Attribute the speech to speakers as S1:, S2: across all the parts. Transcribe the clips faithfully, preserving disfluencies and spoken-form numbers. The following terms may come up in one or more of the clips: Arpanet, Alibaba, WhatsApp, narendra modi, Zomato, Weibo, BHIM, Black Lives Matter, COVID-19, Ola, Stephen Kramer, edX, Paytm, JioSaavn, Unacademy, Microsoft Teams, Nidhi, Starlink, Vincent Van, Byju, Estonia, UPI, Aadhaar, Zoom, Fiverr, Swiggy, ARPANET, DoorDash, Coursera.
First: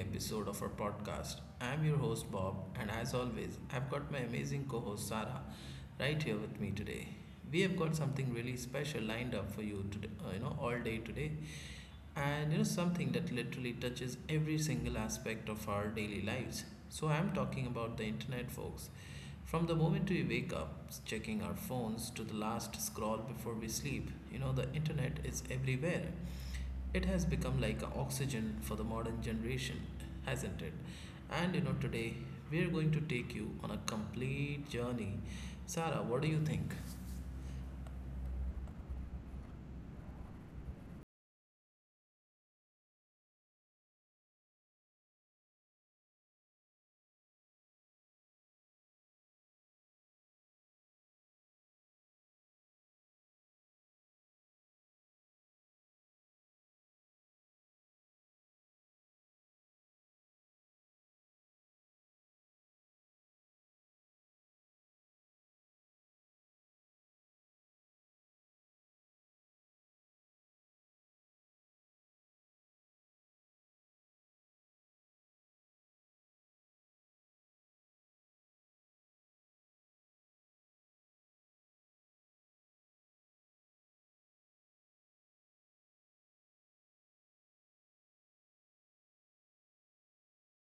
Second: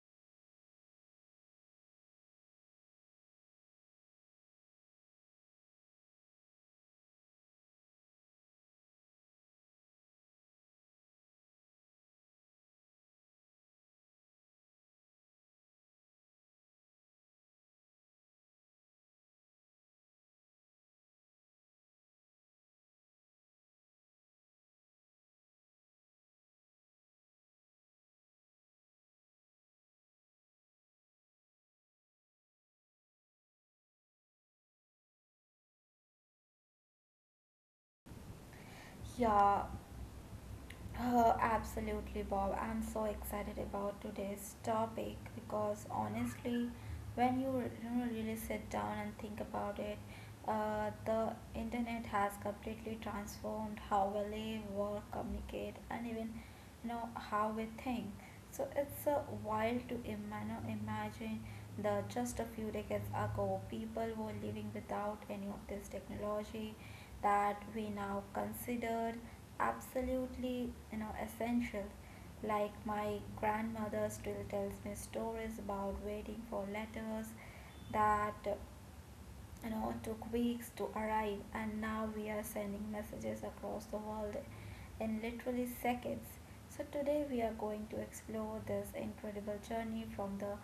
S1: episode of our podcast. I'm your host Bob, and as always, I've got my amazing co host Sarah right here with me today. We have got something really special lined up for you today, uh, you know, all day today, and you know, something that literally touches every single aspect of our daily lives. So, I'm talking about the internet, folks. From the moment we wake up, checking our phones to the last scroll before we sleep, you know, the internet is everywhere. It has become like a oxygen for the modern generation, hasn't it? And you know, today we are going to take you on a complete journey. Sarah, what do you think?
S2: Yeah, uh, Absolutely, Bob. I'm so excited about today's topic because honestly, when you, re- you know, really sit down and think about it. Uh, the internet has completely transformed how we live, work, communicate, and even you know how we think. So it's a wild to ima- you know, imagine that just a few decades ago, people were living without any of this technology that we now consider absolutely you know essential. Like, my grandmother still tells me stories about waiting for letters that you know took weeks to arrive, and now we are sending messages across the world in literally seconds. So today we are going to explore this incredible journey from the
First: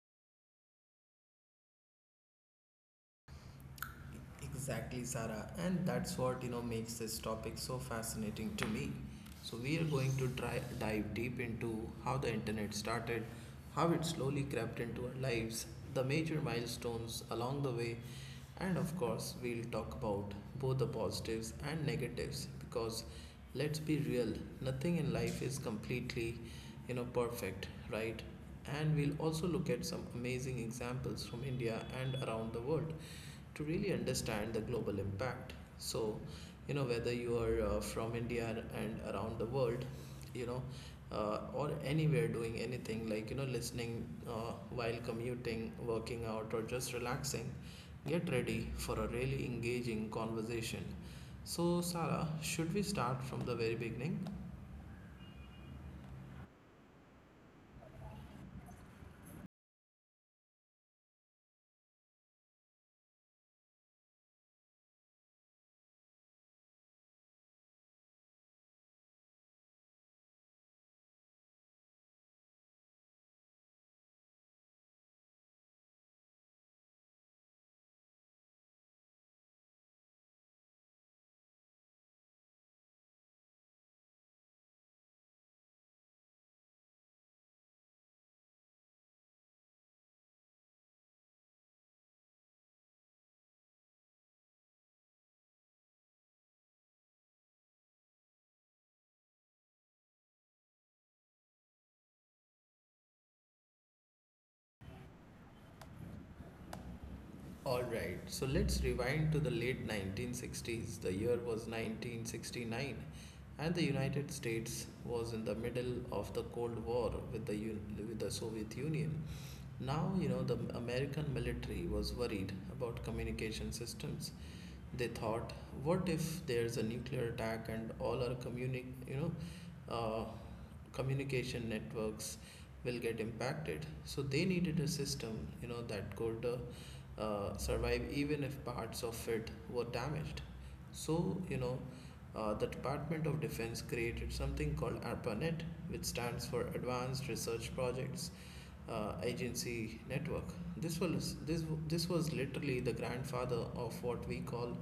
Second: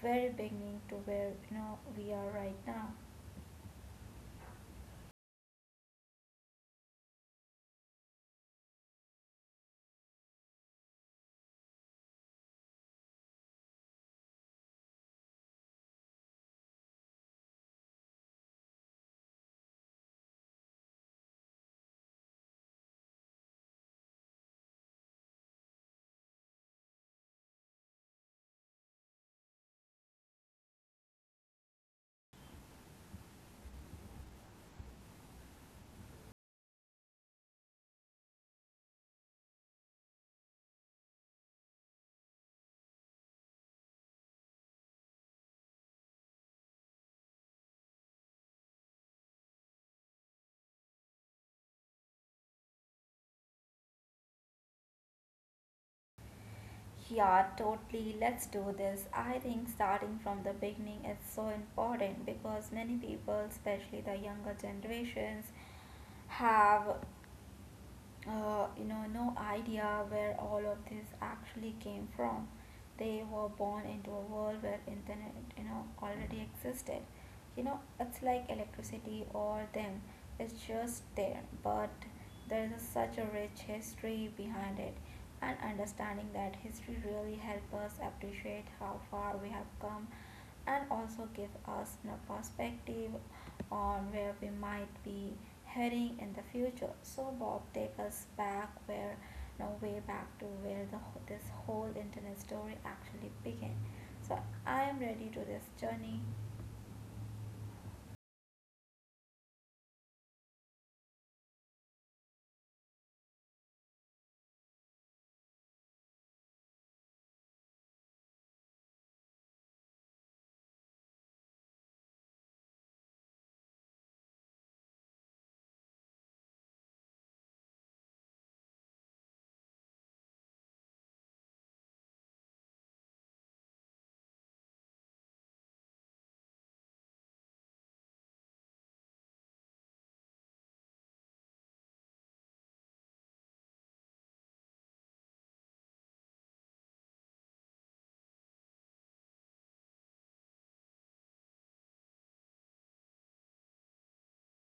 S2: very beginning to where you know we are right now.
S1: Exactly, Sarah, and that's what you know makes this topic so fascinating to me. So we are going to try dive deep into how the internet started, how it slowly crept into our lives, the major milestones along the way, and of course, we'll talk about both the positives and negatives because let's be real, nothing in life is completely, you know, perfect, right? And we'll also look at some amazing examples from India and around the world to really understand the global impact. So, you know, whether you are uh, from India and around the world, you know, uh, or anywhere doing anything like, you know, listening uh, while commuting, working out, or just relaxing, get ready for a really engaging conversation. So, Sarah, should we start from the very beginning?
S2: Yeah, totally. Let's do this. I think starting from the beginning is so important because many people, especially the younger generations, have uh, you know, no idea where all of this actually came from. They were born into a world where internet, you know, already existed. You know, it's like electricity or them. It's just there, but there is such a rich history behind it, and understanding that history really helps us appreciate how far we have come, and also give us a perspective or where we might be heading in the future. So Bob, takes us back where no way back to where the this whole internet story actually began. So I am ready to this journey.
S1: Alright, so let's rewind to the late nineteen sixties. The year was nineteen sixty-nine, and the United States was in the middle of the Cold War with the, Un- with the Soviet Union. Now, you know, the American military was worried about communication systems they thought, what if there's a nuclear attack and all our communi- you know, uh, communication networks will get impacted? So they needed a system, you know, that could uh, uh, survive even if parts of it were damaged. So, you know, uh, the Department of Defense created something called ARPANET, which stands for Advanced Research Projects uh, agency network. This was this this was literally the grandfather of what we call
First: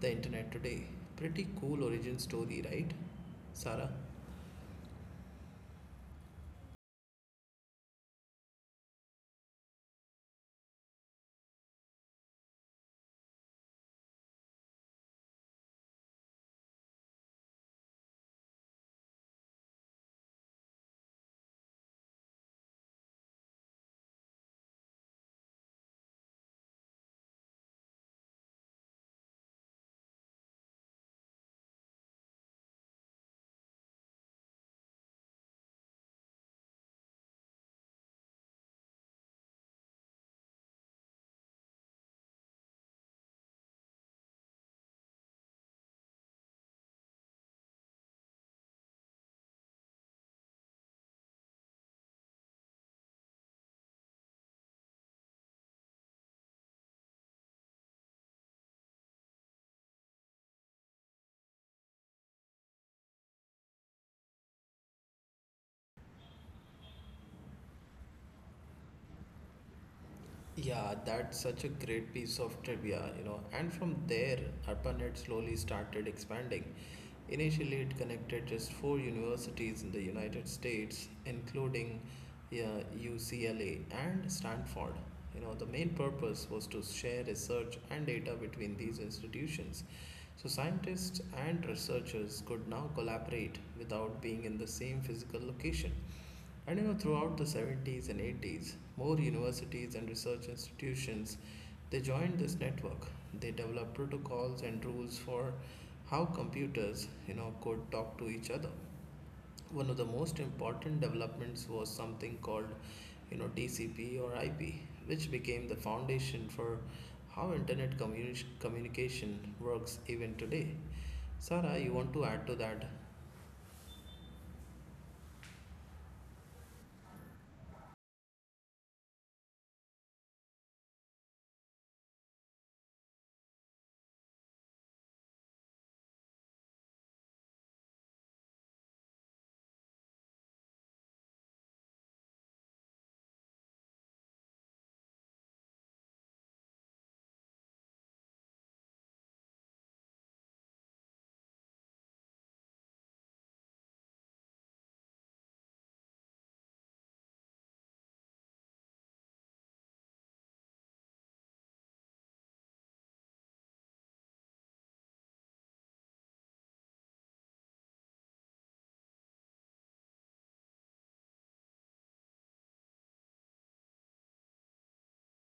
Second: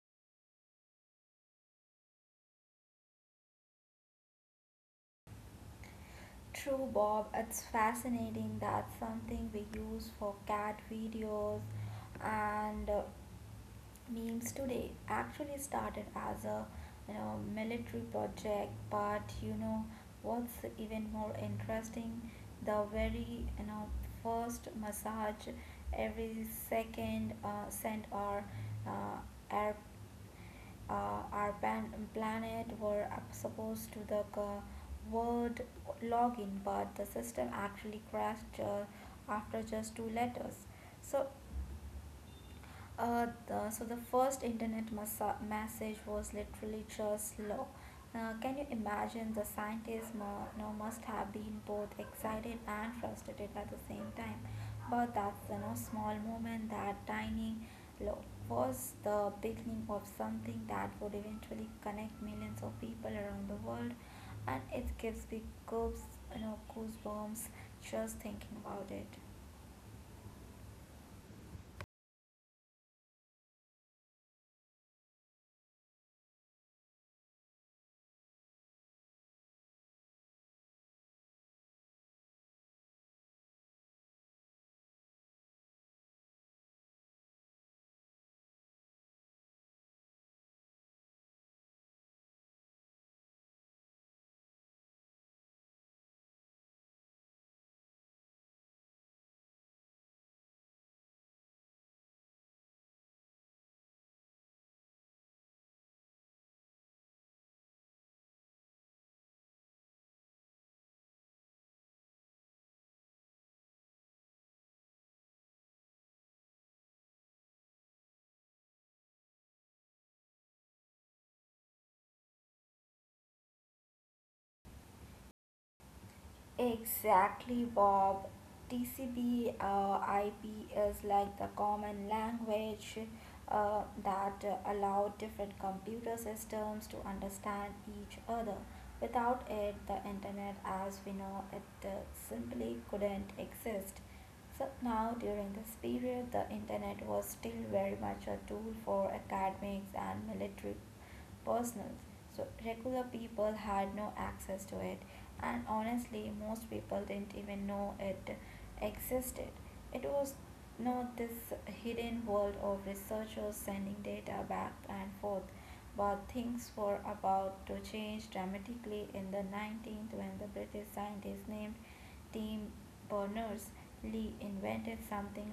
S1: the internet today. Pretty cool origin story, right, Sarah?
S2: True Bob, it's fascinating that something we use for cat videos and uh, memes today actually started as a you know military project. But you know what's even more interesting? The very you know first massage every second uh, cent our uh, air uh, our pan- planet were up- supposed to the uh, word login, but the system actually crashed uh, after just two letters. So uh, the, so the first internet massa- message was literally just law. Uh, can you imagine the scientists mu- you know, must have been both excited and frustrated at the same time. But that's you know small moment, that tiny law was the beginning of something that would eventually connect millions of people around the world, and it gives me goose you know goosebumps just thinking about it.
S1: Yeah, that's such a great piece of trivia, you know. And from there, ARPANET slowly started expanding. Initially, it connected just four universities in the United States, including yeah, U C L A and Stanford. You know, the main purpose was to share research and data between these institutions. So, scientists and researchers could now collaborate without being in the same physical location. And you know, throughout the seventies and eighties, more universities and research institutions they joined this network. They developed protocols and rules for how computers, you know, could talk to each other. One of the most important developments was something called, you know, T C P or I P, which became the foundation for how internet communi- communication works even today. Sarah, you want to add to that?
S2: Exactly, Bob. T C P uh, I P is like the common language uh, that uh, allow different computer systems to understand each other. Without it, the internet as we know it uh, simply couldn't exist. So now during this period, the internet was still very much a tool for academics and military personnel. So regular people had no access to it, and honestly, most people didn't even know it existed. It was not this hidden world of researchers sending data back and forth, but things were about to change dramatically in the nineteenth when the British scientist named Tim Berners-Lee invented something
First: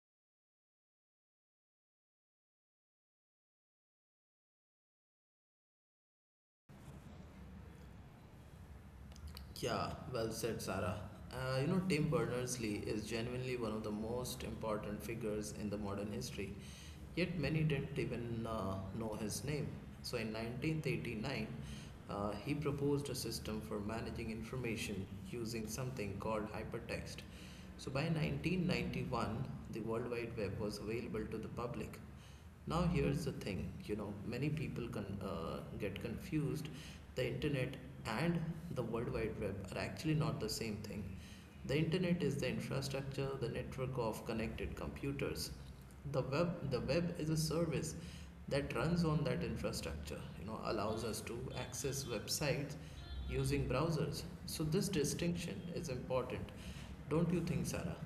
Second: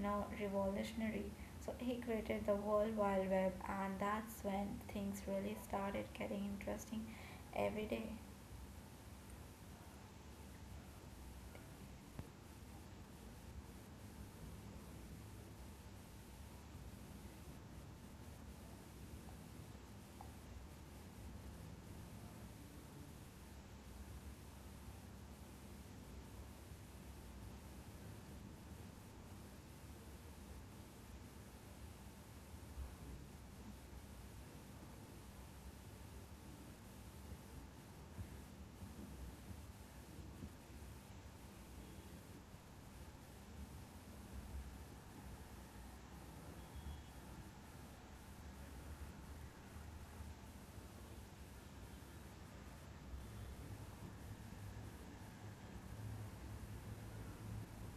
S2: now revolutionary. So he created the World Wide Web, and that's when things really started getting interesting every day.
S1: Yeah, well said, Sarah. Uh, you know, Tim Berners-Lee is genuinely one of the most important figures in the modern history. Yet many didn't even uh, know his name. So in nineteen eighty-nine, uh, he proposed a system for managing information using something called hypertext. So by nineteen ninety-one, the World Wide Web was available to the public. Now, here's the thing you know, many people con- uh, get confused. The internet and the World Wide Web are actually not the same thing. The internet is the infrastructure, the network of connected computers. The web, the web is a service that runs on that infrastructure, you know, allows us to access websites using browsers. So, this distinction is important, don't you think, Sarah?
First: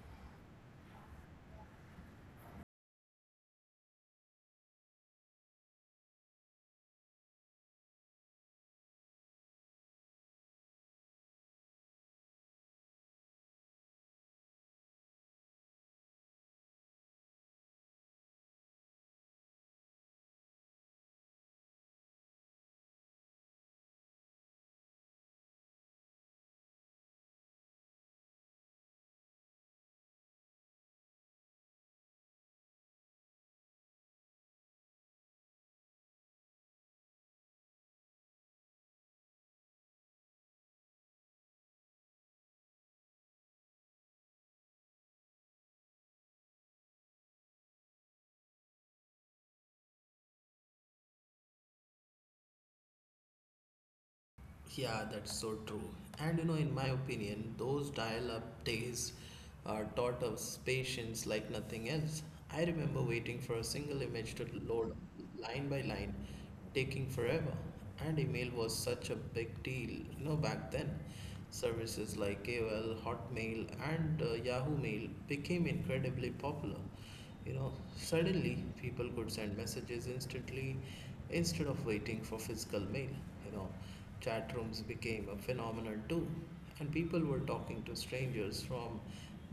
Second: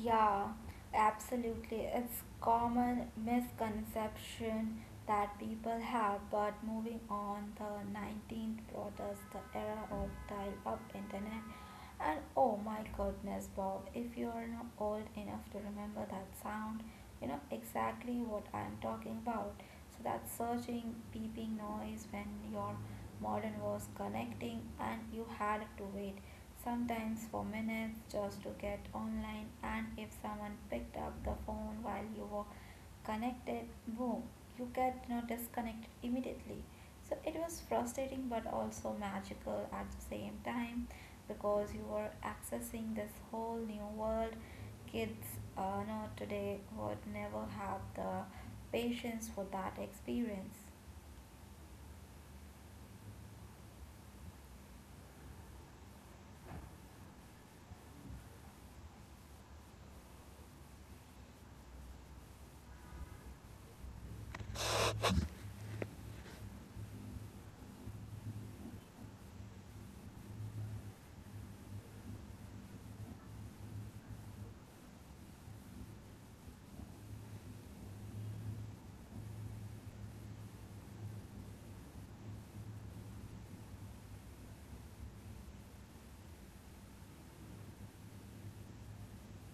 S2: Yeah, absolutely. It's common misconception that people have, but moving on, the nineteenth brought us the era of dial-up internet. And oh my goodness, Bob, if you're not old enough to remember that sound, you know exactly what I'm talking about. So that searching, beeping noise when your modem was connecting and you had to wait sometimes for minutes just to get online, and if someone picked up the phone while you were connected, boom, you get, you know, disconnected immediately. So it was frustrating, but also magical at the same time, because you were accessing this whole new world. Kids uh, no, today would never have the patience for that experience.
S1: Yeah, that's so true. And you know, in my opinion, those dial up days uh, taught us patience like nothing else. I remember waiting for a single image to load line by line, taking forever. And email was such a big deal, you know, back then. Services like A O L, Hotmail, and uh, Yahoo Mail became incredibly popular. You know, suddenly people could send messages instantly, instead of waiting for physical mail. You know, chat rooms became a phenomenon too, and people were talking to strangers from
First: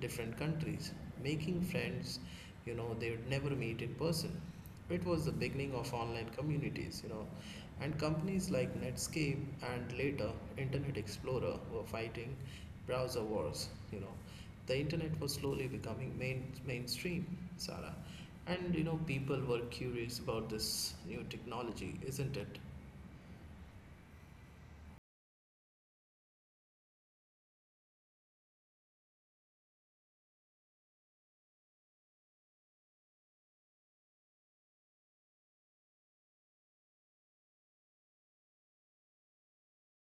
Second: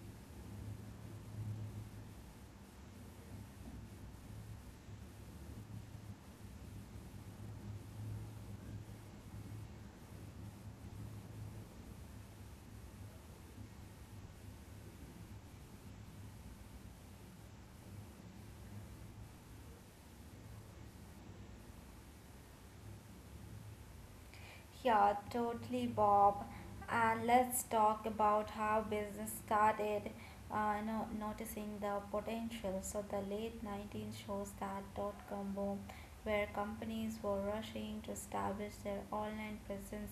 S1: different countries, making friends, you know, they would never meet in person. It was the beginning of online communities, you know, and companies like Netscape and later Internet Explorer were fighting browser wars, you know. The internet was slowly becoming main, mainstream, Sarah. And you know, people were curious about this new technology, isn't it?
S2: Yeah, totally, Bob. And let's talk about how business started uh, no, noticing the potential. So, the late nineteenth shows that dot com boom, where companies were rushing to establish their online presence.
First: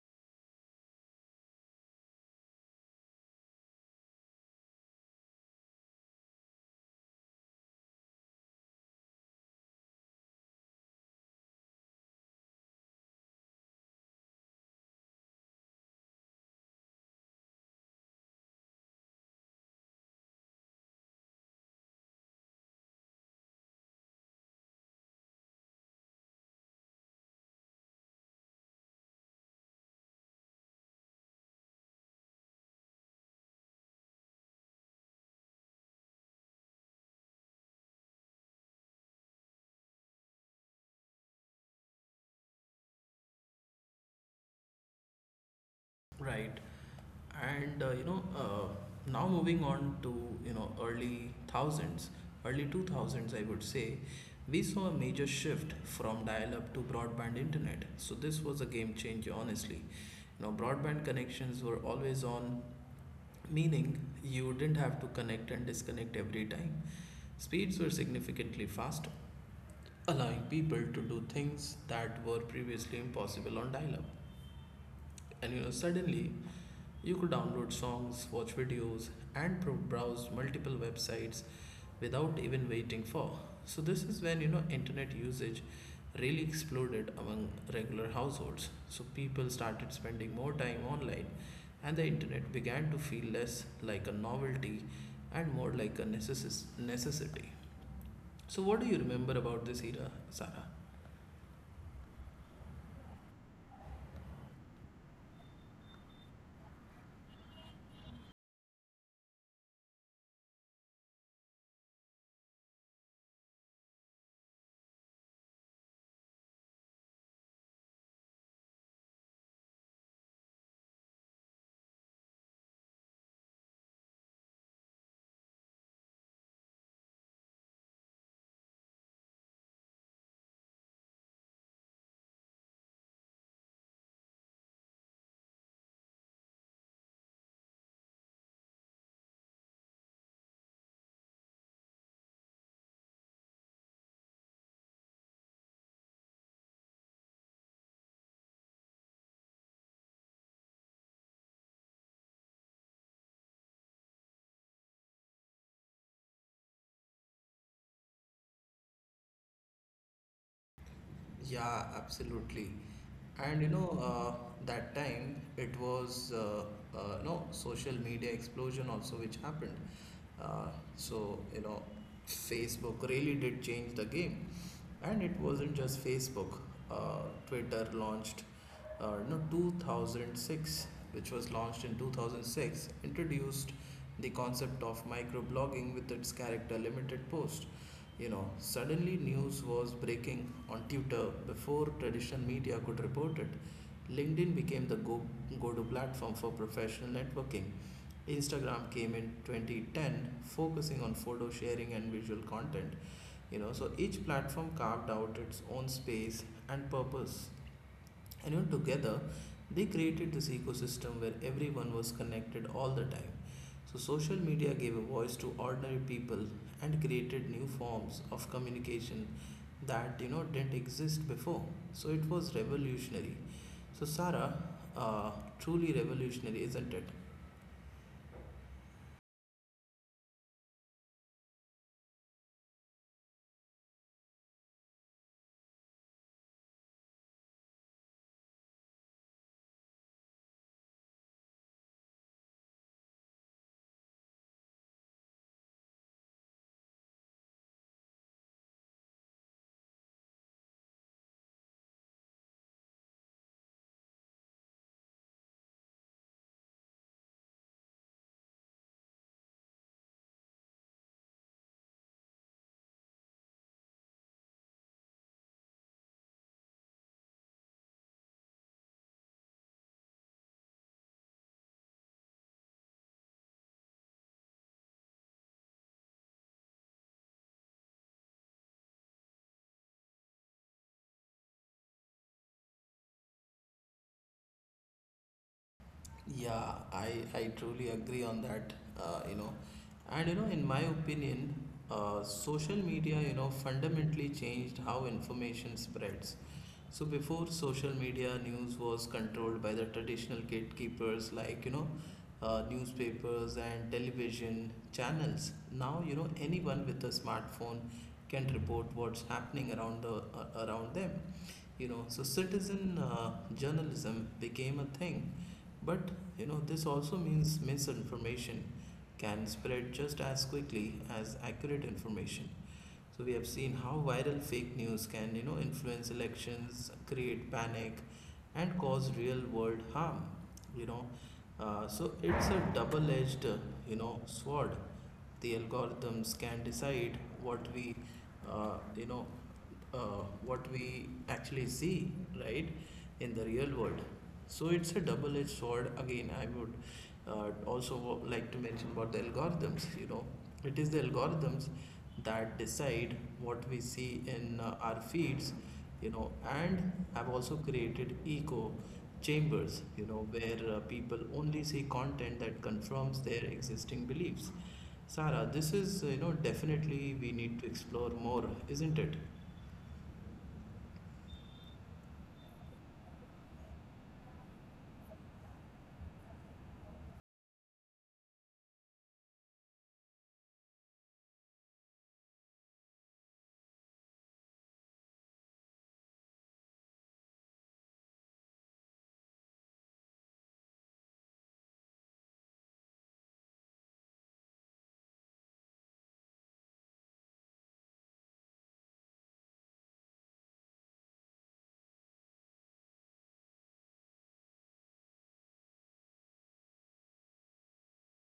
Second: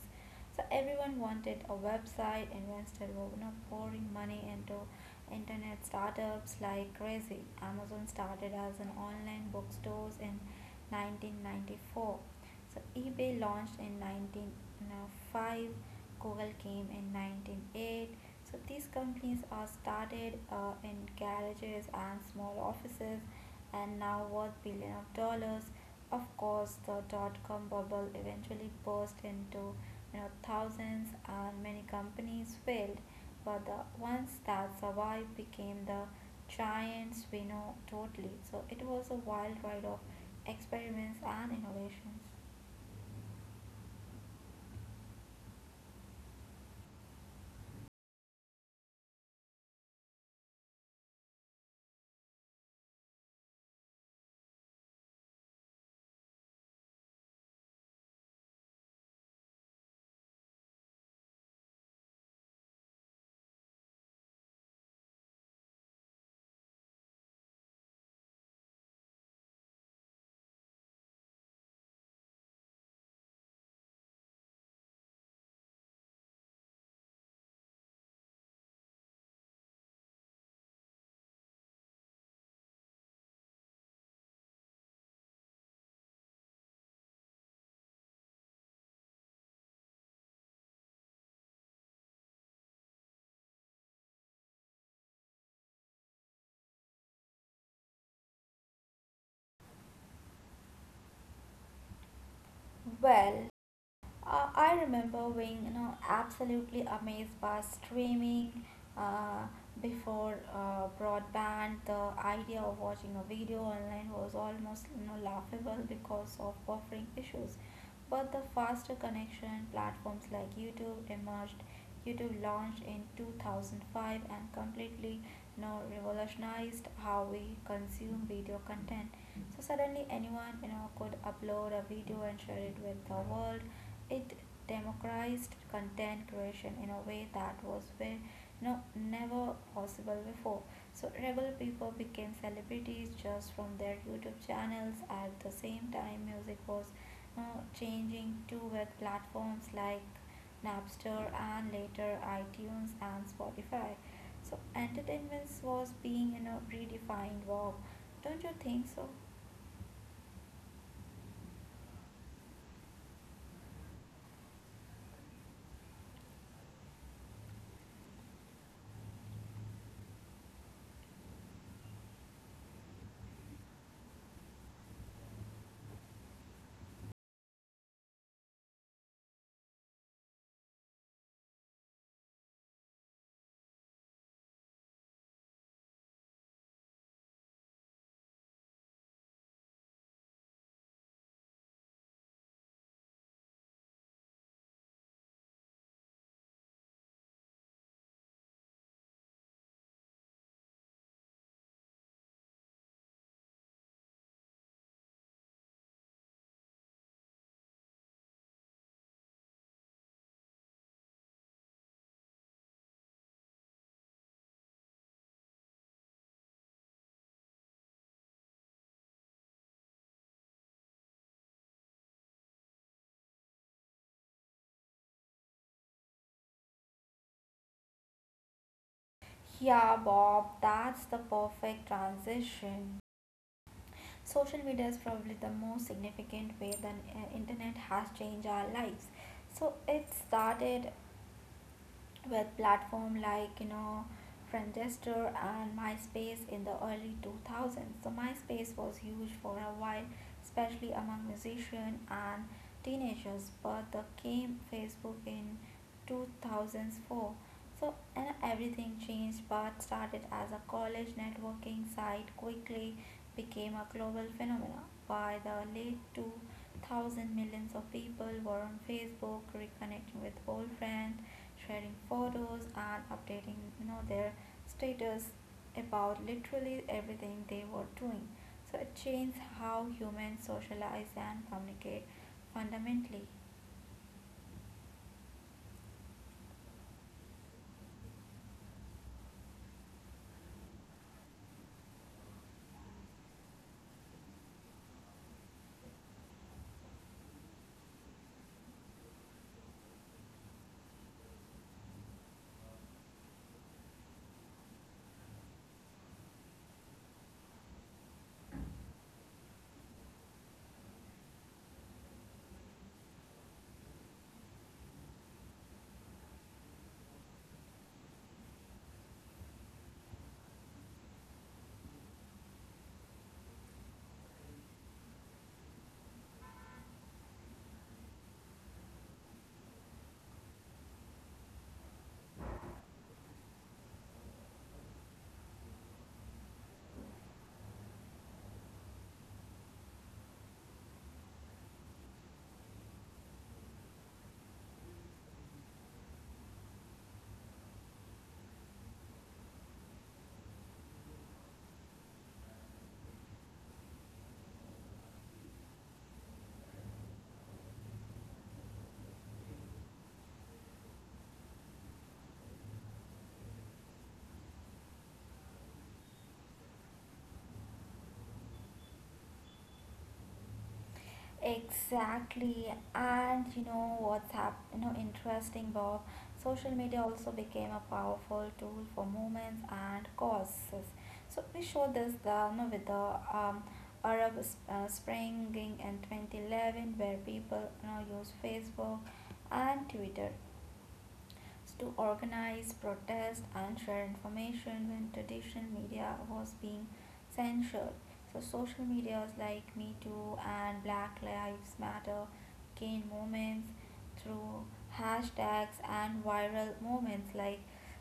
S2: So, everyone wanted a website, invested were you know, pouring money into internet startups like crazy. Amazon started as an online bookstores in nineteen ninety-four, so eBay launched in nineteen oh five, Google came in nineteen oh eight. So these companies are started uh, in garages and small offices, and now worth billion of dollars. Of course, the dot-com bubble eventually burst into you know thousands, and many companies failed, but the ones that survived became the giants we know totally. So it was a wild ride of experiments and innovations.
S1: Right. And uh, you know, uh, now moving on to you know early thousands, early two thousands, I would say, we saw a major shift from dial-up to broadband internet. So this was a game changer, honestly. You know, broadband connections were always on, meaning you didn't have to connect and disconnect every time. Speeds were significantly faster allowing people to do things that were previously impossible on dial-up. And you know, suddenly you could download songs, watch videos, and pro- browse multiple websites without even waiting for. So this is when you know internet usage really exploded among regular households. So people started spending more time online, and the internet began to feel less like a novelty and more like a necess- necessity. So what do you remember about this era, Sarah?
S2: Well, uh, I remember being, you know, absolutely amazed by streaming uh, before uh, broadband. The idea of watching a video online was almost, you know, laughable because of buffering issues. But the faster connection platforms like YouTube emerged. YouTube launched in two thousand five and completely, you know, revolutionized how we consume video content. So suddenly anyone you know could upload a video and share it with the world. It democratized content creation in a way that was very you know never possible before. So regular people became celebrities just from their YouTube channels. At the same time, music was, you know, changing too with platforms like Napster, and later iTunes and Spotify. So entertainment was being you know redefined. Wow, don't you think so?
S1: Yeah, absolutely. And you know, uh, that time it was uh, uh, you know social media explosion also which happened. Uh, so you know, Facebook really did change the game and it wasn't just facebook uh, twitter launched uh, no two thousand six which was launched in two thousand six, introduced the concept of microblogging with its character limited post. You know suddenly news was breaking on Twitter before traditional media could report it. LinkedIn became the go go-to platform for professional networking. Instagram came in twenty ten, focusing on photo sharing and visual content. You know so each platform carved out its own space and purpose, and you know, together they created this ecosystem where everyone was connected all the time. So social media gave a voice to ordinary people and created new forms of communication that you know didn't exist before. So it was revolutionary. So Sarah, uh, truly revolutionary, isn't it?
S2: Yeah, Bob, that's the perfect transition. Social media is probably the most significant way the uh, internet has changed our lives. So it started with platform like you know Friendster and MySpace in the early two thousands. So MySpace was huge for a while, especially among musicians and teenagers. But the came Facebook in two thousand four. So and everything changed. But started as a college networking site, quickly became a global phenomenon by the late two thousand, millions of people were on Facebook reconnecting with old friends, sharing photos, and updating you know their status about literally everything they were doing. So it changed how humans socialize and communicate fundamentally.
S1: Yeah, I, I truly agree on that, uh, you know. And, you know, in my opinion, uh, social media, you know, fundamentally changed how information spreads. So before social media, news was controlled by the traditional gatekeepers like, you know, uh, newspapers and television channels. Now, you know, anyone with a smartphone can report what's happening around the uh, around them. You know, so citizen uh, journalism became a thing but you know, this also means misinformation can spread just as quickly as accurate information. So we have seen how viral fake news can, you know, influence elections, create panic, and cause real world harm. You know, uh, so it's a double edged, you know, sword the algorithms can decide what we uh, you know uh, what we actually see right in the real world so it's a double-edged sword again. I would uh, also like to mention about the algorithms. You know it is the algorithms that decide what we see in uh, our feeds, you know and I've also created echo chambers you know where uh, people only see content that confirms their existing beliefs. Sarah, this is you know definitely we need to explore more, isn't it?
S2: Exactly, and you know what's hap you know interesting, Bob. Social media also became a powerful tool for movements and causes. So we saw this the you know, with the um, Arab s- uh, Spring in twenty eleven, where people you know use Facebook and Twitter to organize protest and share information when traditional media was being censored. So social medias like Me Too and Black Lives Matter gained moments through hashtags and viral moments like,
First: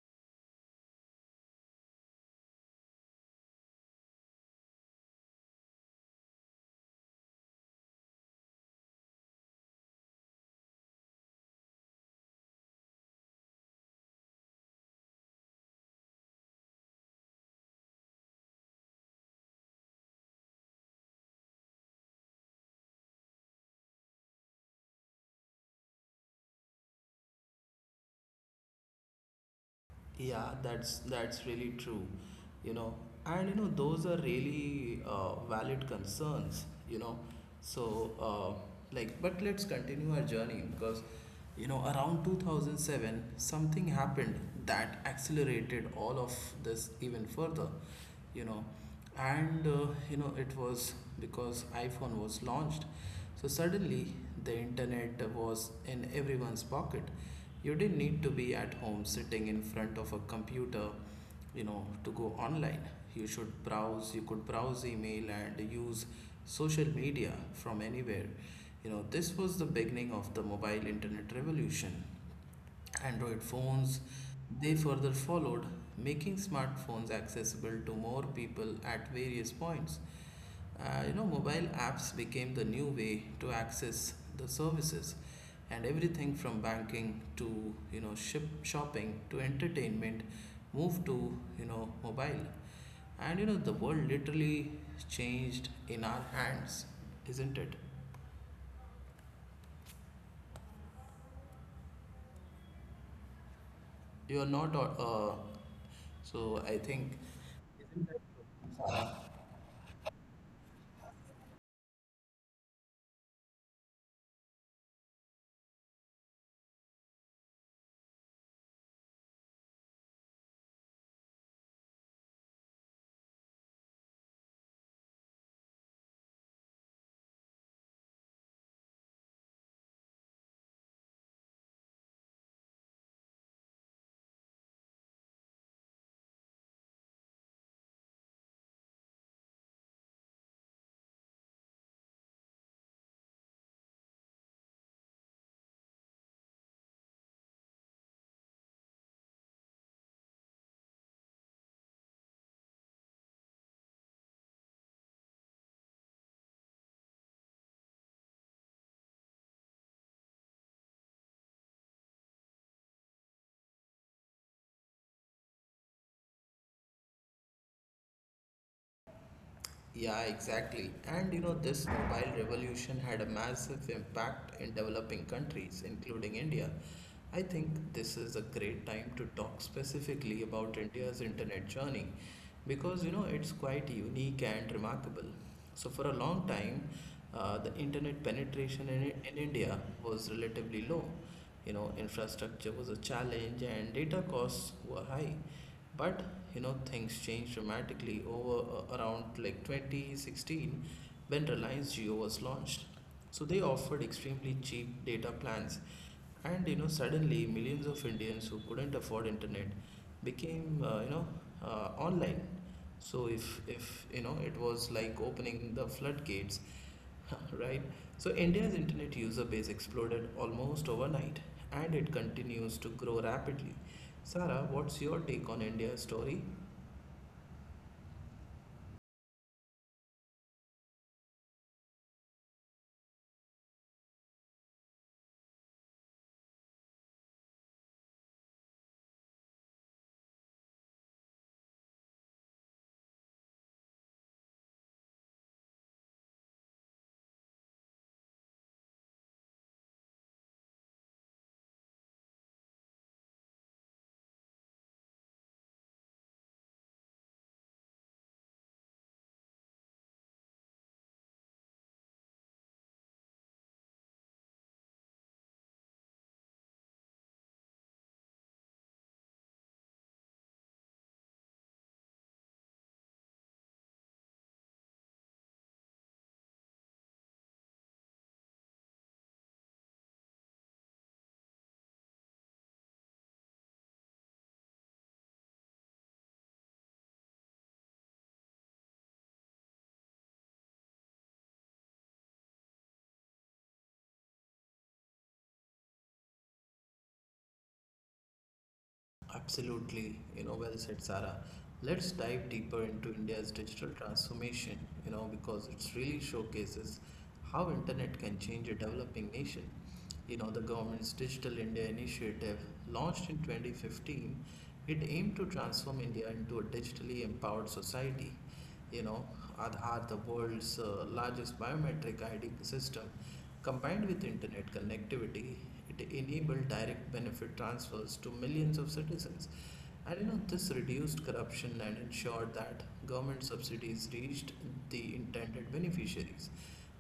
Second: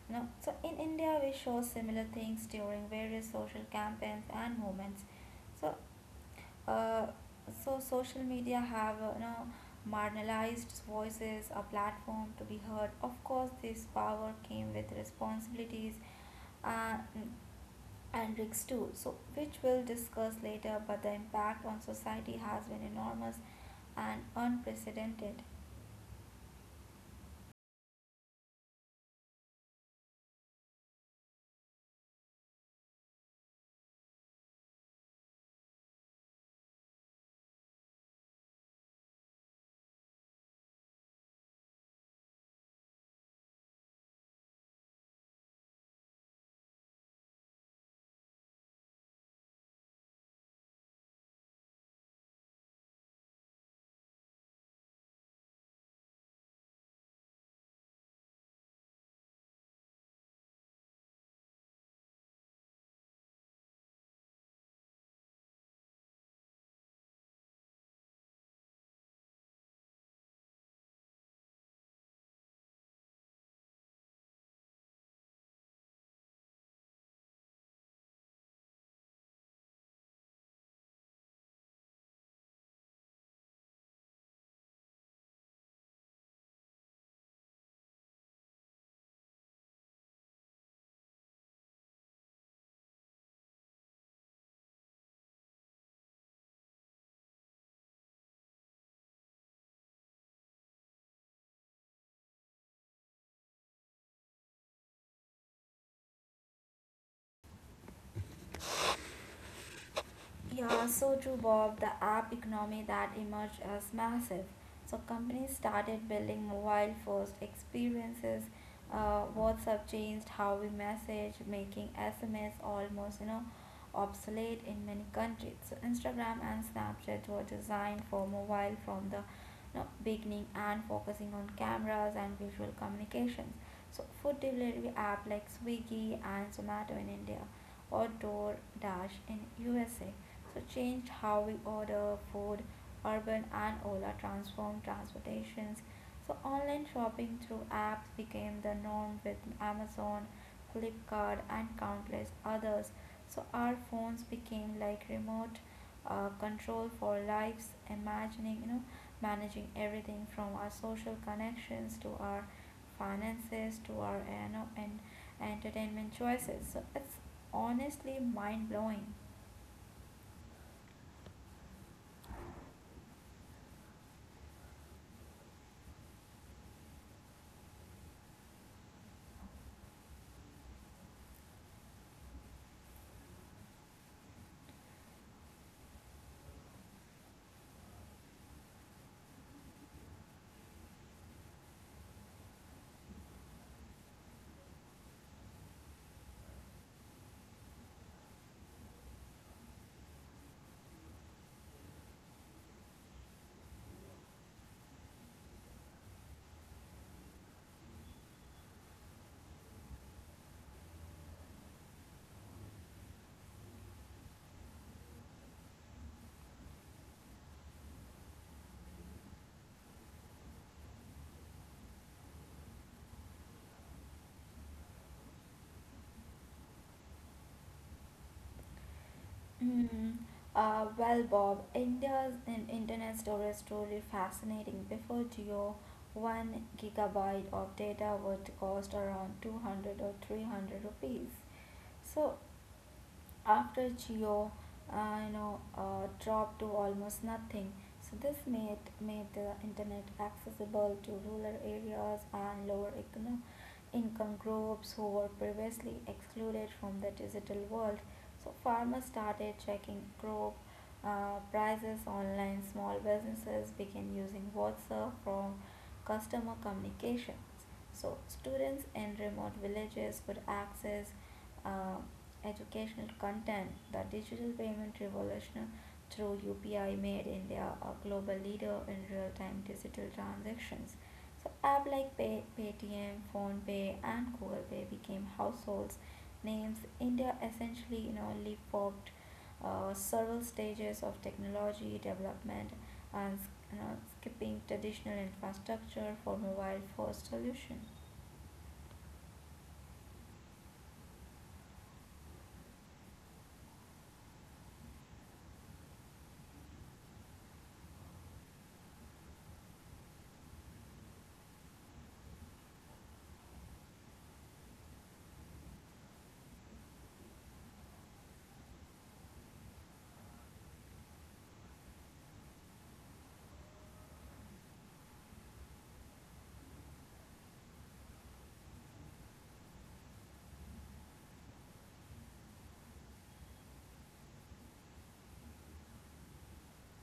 S2: you know, so in India we show similar things during various social campaigns and movements. So uh, so social media have, uh, you know marginalized voices a platform to be heard. Of course, this power came with responsibilities uh, and risks too, so which we'll discuss later, but the impact on society has been enormous and unprecedented.
S1: Yeah, that's that's really true. You know, and you know those are really uh, valid concerns. You know, so uh, like, but let's continue our journey because you know around two thousand seven something happened that accelerated all of this even further. You know and uh, you know it was because iPhone was launched. So suddenly the internet was in everyone's pocket. You didn't need to be at home sitting in front of a computer, you know to go online. You should browse you could browse email and use social media from anywhere. You know this was the beginning of the mobile internet revolution. Android phones. They further followed, making smartphones accessible to more people at various points. Uh, you know, mobile apps became the new way to access the services, and everything from banking to you know ship shopping to entertainment moved to you know mobile. And you know the world literally changed in our hands, isn't it? You're not uh, so I think
S2: Yeah, so true, Bob. The app economy that emerged as massive. So companies started building mobile first experiences. Uh, WhatsApp changed how we message, making S M S almost you know obsolete in many countries. So Instagram and Snapchat were designed for mobile from the you know, beginning and focusing on cameras and visual communications. So food delivery app like Swiggy and Zomato in India, or DoorDash in U S A. So changed how we order food, urban and Ola transformed transportations. So online shopping through apps became the norm with Amazon, Flipkart, and countless others. So our phones became like remote uh, control for lives, imagining, you know, managing everything from our social connections to our finances to our you know, and entertainment choices. So it's honestly mind blowing.
S1: Yeah, exactly. And you know, this mobile revolution had a massive impact in developing countries, including India. I think this is a great time to talk specifically about India's internet journey because you know it's quite unique and remarkable. So, for a long time, uh, the internet penetration in, in India was relatively low. You know, infrastructure was a challenge and data costs were high. But you know, things changed dramatically over uh, around like twenty sixteen when Reliance Jio was launched. So they offered extremely cheap data plans, and you know, suddenly millions of Indians who couldn't afford internet became uh, you know uh, online. So if if you know it was like opening the floodgates, right? So India's internet user base exploded almost overnight, and it continues to grow rapidly. Sarah, what's your take on India's story?
S2: Hmm. Uh, well, Bob, India's in internet storage is truly fascinating. Before Geo, one gigabyte of data would cost around two hundred or three hundred rupees. So after Geo, uh, you know, uh, dropped to almost nothing. So this made made the internet accessible to rural areas and lower econo- income groups who were previously excluded from the digital world. So farmers started checking crop uh, prices online. Small businesses began using WhatsApp from customer communications. So students in remote villages could access uh, educational content. The digital payment revolution through U P I made India a global leader in real-time digital transactions. So app like Pay, Paytm, PhonePe, and Google Pay became households names. India essentially, you know, leapfrogged uh, several stages of technology development, and uh, skipping traditional infrastructure for mobile first solution.
S1: Absolutely, you know, well said, Sarah. Let's dive deeper into India's digital transformation, you know, because it really showcases how internet can change a developing nation. You know, the government's Digital India initiative, launched in twenty fifteen, it aimed to transform India into a digitally empowered society. You know, Aadhaar, the world's uh, largest biometric I D system, combined with internet connectivity, it enabled direct benefit transfers to millions of citizens. And you know, this reduced corruption and ensured that government subsidies reached the intended beneficiaries.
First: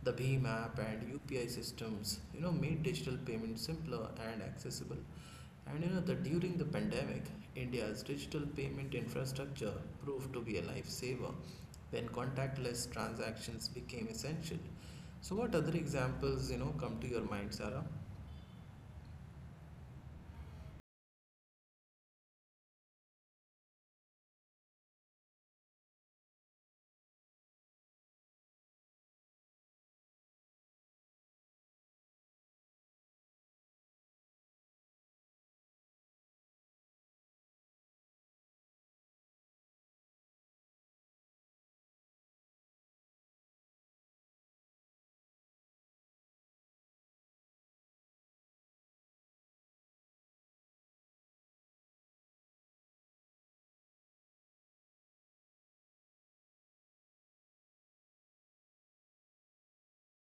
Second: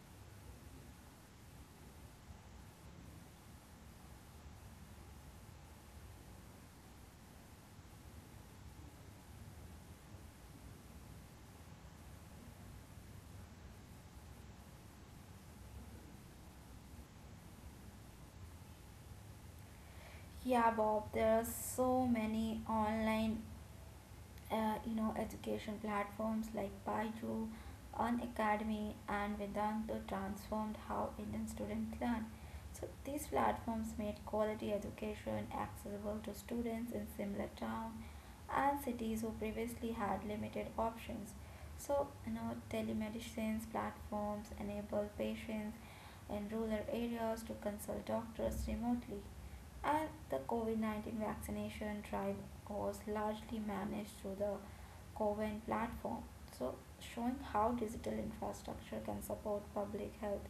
S1: The Bhim app and U P I systems, you know, made digital payments simpler and accessible. And you know that during the pandemic, India's digital payment infrastructure proved to be a lifesaver when contactless transactions became essential. So, what other examples, you know, come to your mind, Sarah?
S2: Yeah, Bob, there are so many online, uh, you know, education platforms like Byju, Unacademy, and Vedanta transformed how Indian students learn. So these platforms made quality education accessible to students in similar towns and cities who previously had limited options. So now telemedicine platforms enable patients in rural areas to consult doctors remotely. And the COVID nineteen vaccination drive was largely managed through the Coven platform. So, showing how digital infrastructure can support public health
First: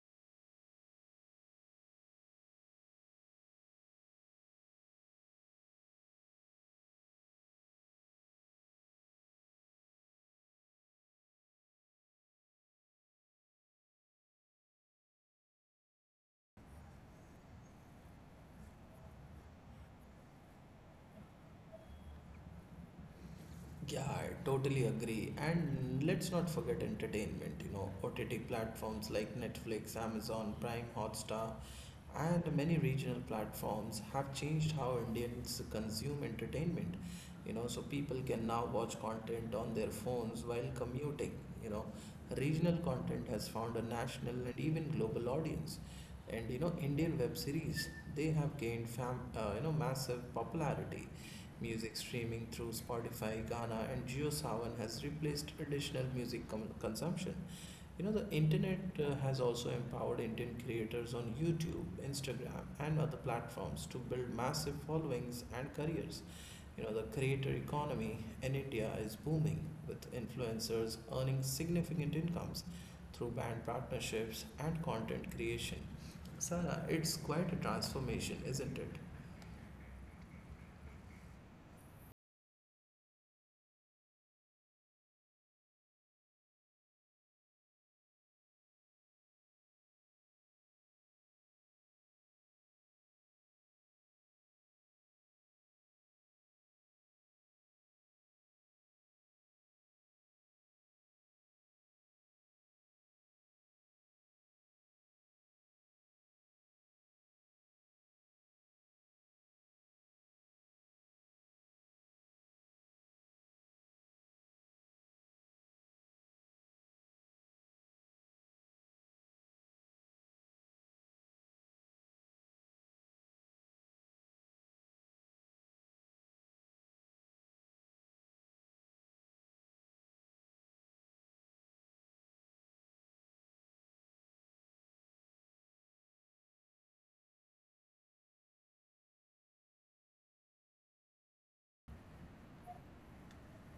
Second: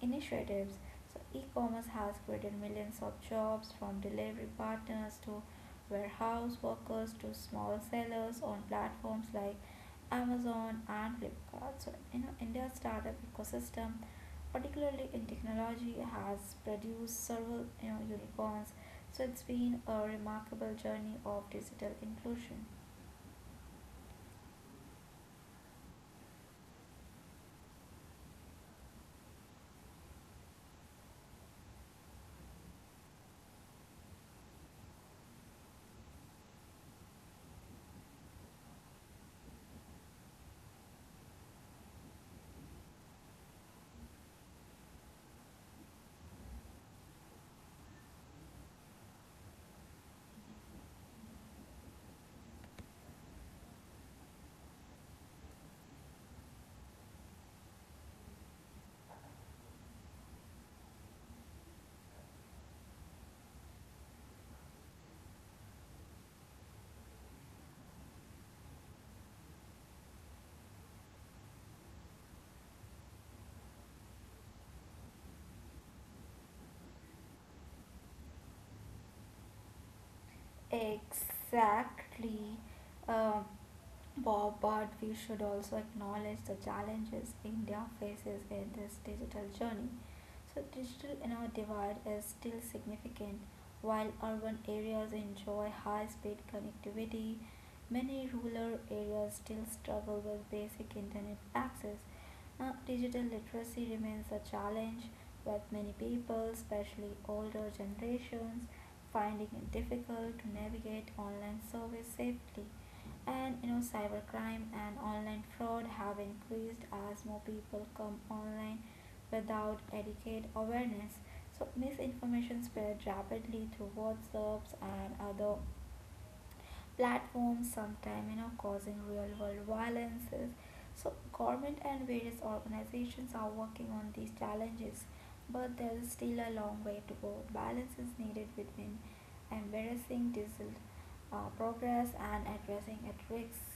S2: initiatives. So, e commerce has created millions of jobs from delivery partners to warehouse workers to small sellers on platforms like Amazon and Flipkart. So, you know, India's startup ecosystem, particularly in technology, has produced several you know, unicorns. So, it's been a remarkable journey of digital inclusion.
S1: Yeah, I totally agree. And let's not forget entertainment. You know, O T T platforms like Netflix, Amazon Prime, Hotstar, and many regional platforms have changed how Indians consume entertainment. You know, so people can now watch content on their phones while commuting. You know, regional content has found a national and even global audience, and you know, Indian web series, they have gained fam, uh, you know, massive popularity. Music streaming through Spotify, Ghana, and JioSaavn has replaced traditional music com- consumption. You know, the internet uh, has also empowered Indian creators on YouTube, Instagram, and other platforms to build massive followings and careers. You know, the creator economy in India is booming, with influencers earning significant incomes through brand partnerships and content creation. Sarah, it's quite a transformation, isn't it?
S2: Exactly. Um, Bob, but we should also acknowledge the challenges India faces in this digital journey. So, digital inner divide is still significant. While urban areas enjoy high speed connectivity, many rural areas still struggle with basic internet access. Now, digital literacy remains a challenge with many people, especially older generations, finding it difficult to navigate online service safely, and you know cybercrime and online fraud have increased as more people come online without adequate awareness. So misinformation spreads rapidly through whatsapps and other platforms, sometimes you know causing real world violences. So government and various organizations are working on these challenges, but there is still a long way to go. Balance is needed between embracing digital uh, progress and addressing at risks.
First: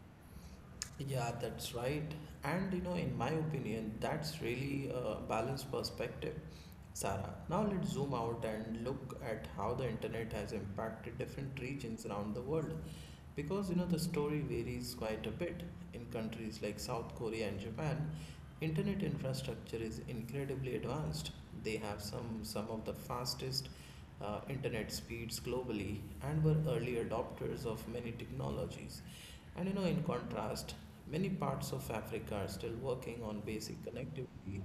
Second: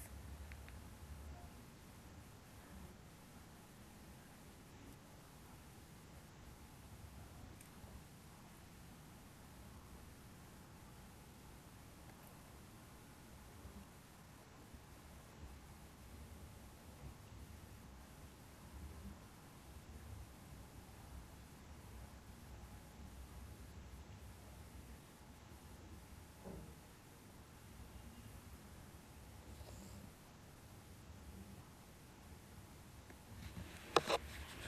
S1: Yeah, that's right. And you know, in my opinion, that's really a balanced perspective. Sarah, now let's zoom out and look at how the internet has impacted different regions around the world, because you know the story varies quite a bit. In countries like South Korea and Japan, internet infrastructure is incredibly advanced. They have some some of the fastest uh, internet speeds globally, and were early adopters of many technologies. And you know, in contrast, many parts of Africa are still working on basic connectivity,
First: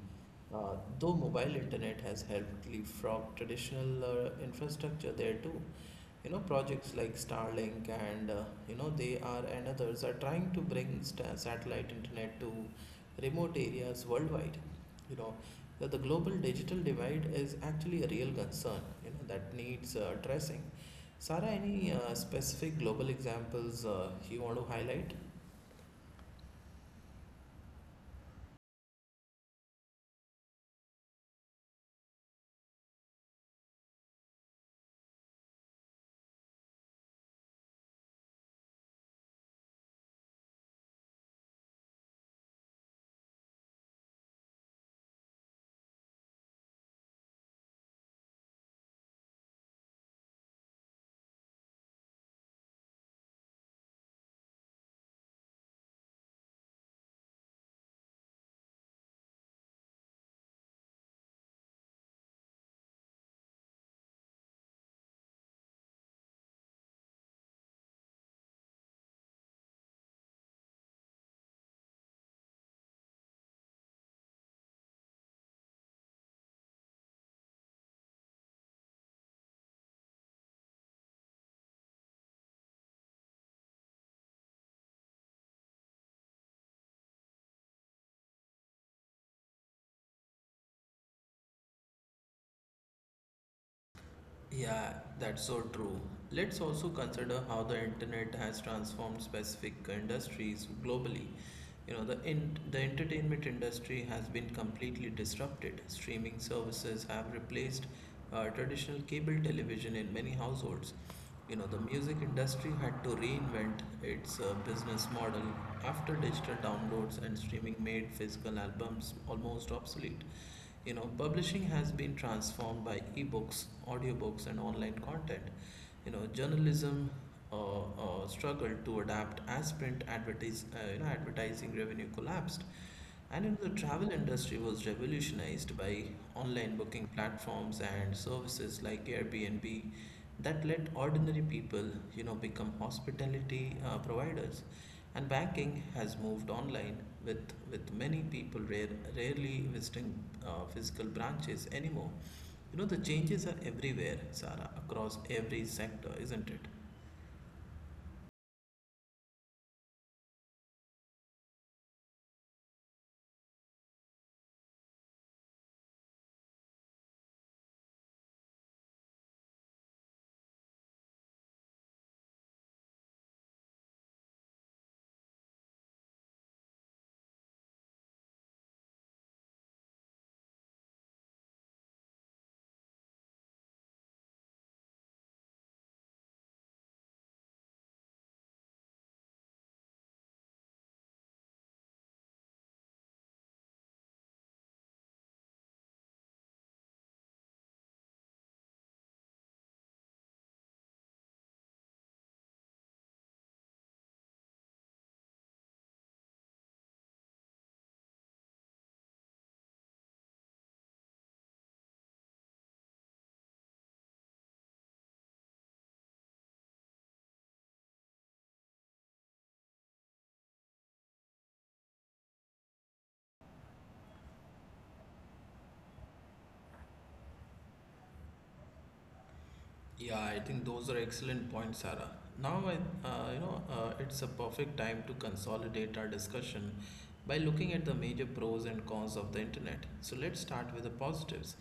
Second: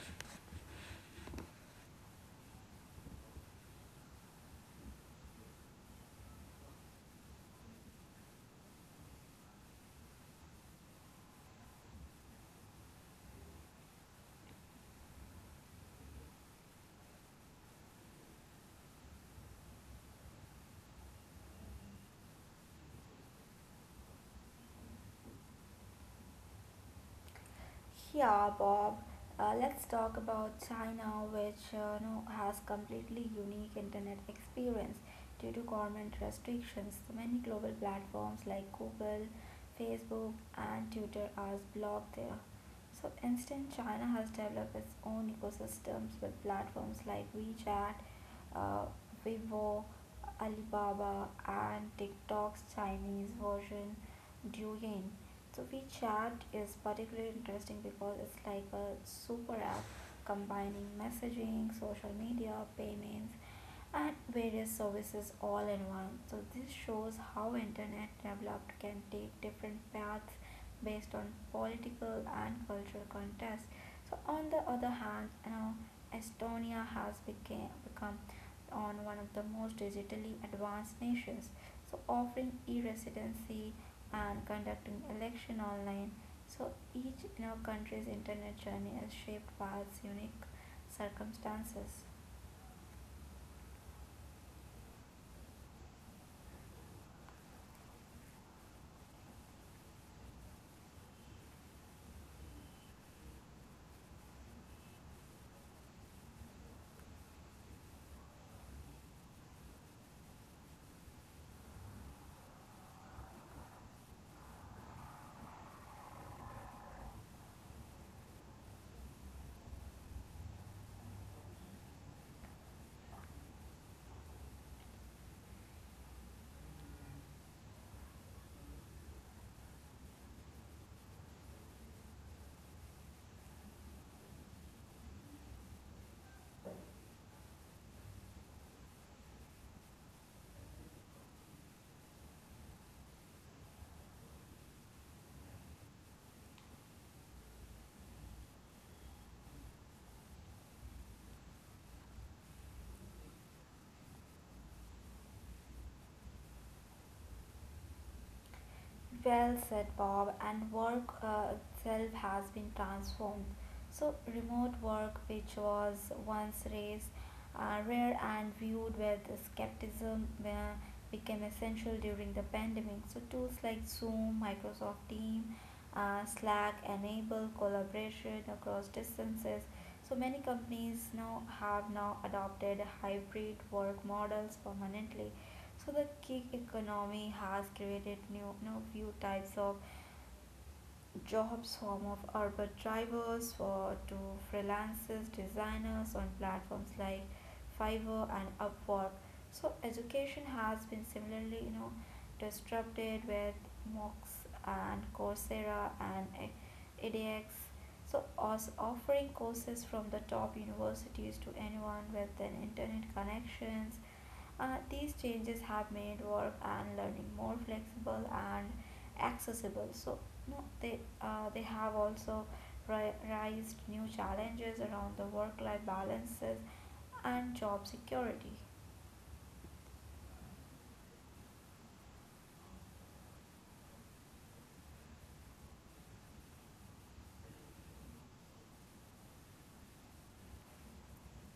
S1: uh, though mobile internet has helped leapfrog traditional uh, infrastructure there too. You know, projects like Starlink and, uh, you know they are, and others are trying to bring sta satellite internet to remote areas worldwide. You know, that the global digital divide is actually a real concern, you know, that needs uh, addressing. Sarah, any uh, specific global examples uh, you want to highlight?
S2: Yeah, Bob. Uh, let's talk about China, which uh, no, has completely unique internet experience due to government restrictions. Many global platforms like Google, Facebook, and Twitter are blocked there. So instead, China has developed its own ecosystems with platforms like WeChat, uh, Weibo, Alibaba, and TikTok's Chinese version, Douyin. So WeChat is particularly interesting because it's like a super app combining messaging, social media, payments, and various services all in one. So this shows how internet developed can take different paths based on political and cultural context. So on the other hand, you know, Estonia has became, become on one of the most digitally advanced nations. So offering e-residency and conducting election online. So each you know, country's internet journey is shaped by its unique circumstances.
S1: Yeah, that's so true. Let's also consider how the internet has transformed specific industries globally. You know, the in, the entertainment industry has been completely disrupted. Streaming services have replaced uh, traditional cable television in many households. You know, the music industry had to reinvent its uh, business model after digital downloads and streaming made physical albums almost obsolete. You know, publishing has been transformed by ebooks, audiobooks, and online content. You know, journalism uh, uh, struggled to adapt as print advertise, uh, you know, advertising revenue collapsed. And you know, the travel industry was revolutionized by online booking platforms and services like Airbnb, that let ordinary people, you know, become hospitality uh, providers. And banking has moved online, with with many people rare, rarely visiting uh, physical branches anymore. You know, the changes are everywhere, Sarah, across every sector, isn't it?
S2: Well said, Bob. And work uh, itself has been transformed. So remote work, which was once raised uh, rare and viewed with skepticism, uh, became essential during the pandemic. So tools like Zoom, Microsoft Teams, uh, Slack enable collaboration across distances. So many companies now have now adopted hybrid work models permanently. So the gig economy has created new, new few types of jobs form of Uber drivers for to freelancers, designers on platforms like Fiverr and Upwork. So education has been similarly, you know, disrupted with M O Cs and Coursera and e- edX. So os- offering courses from the top universities to anyone with an internet connections. Uh, these changes have made work and learning more flexible and accessible. So, no, they uh, they have also raised new challenges around the work-life balances and job security.
S1: Yeah, I think those are excellent points, Sarah. Now, I, uh, you know, uh, it's a perfect time to consolidate our discussion by looking at the major pros and cons of the internet. So let's start with the positives.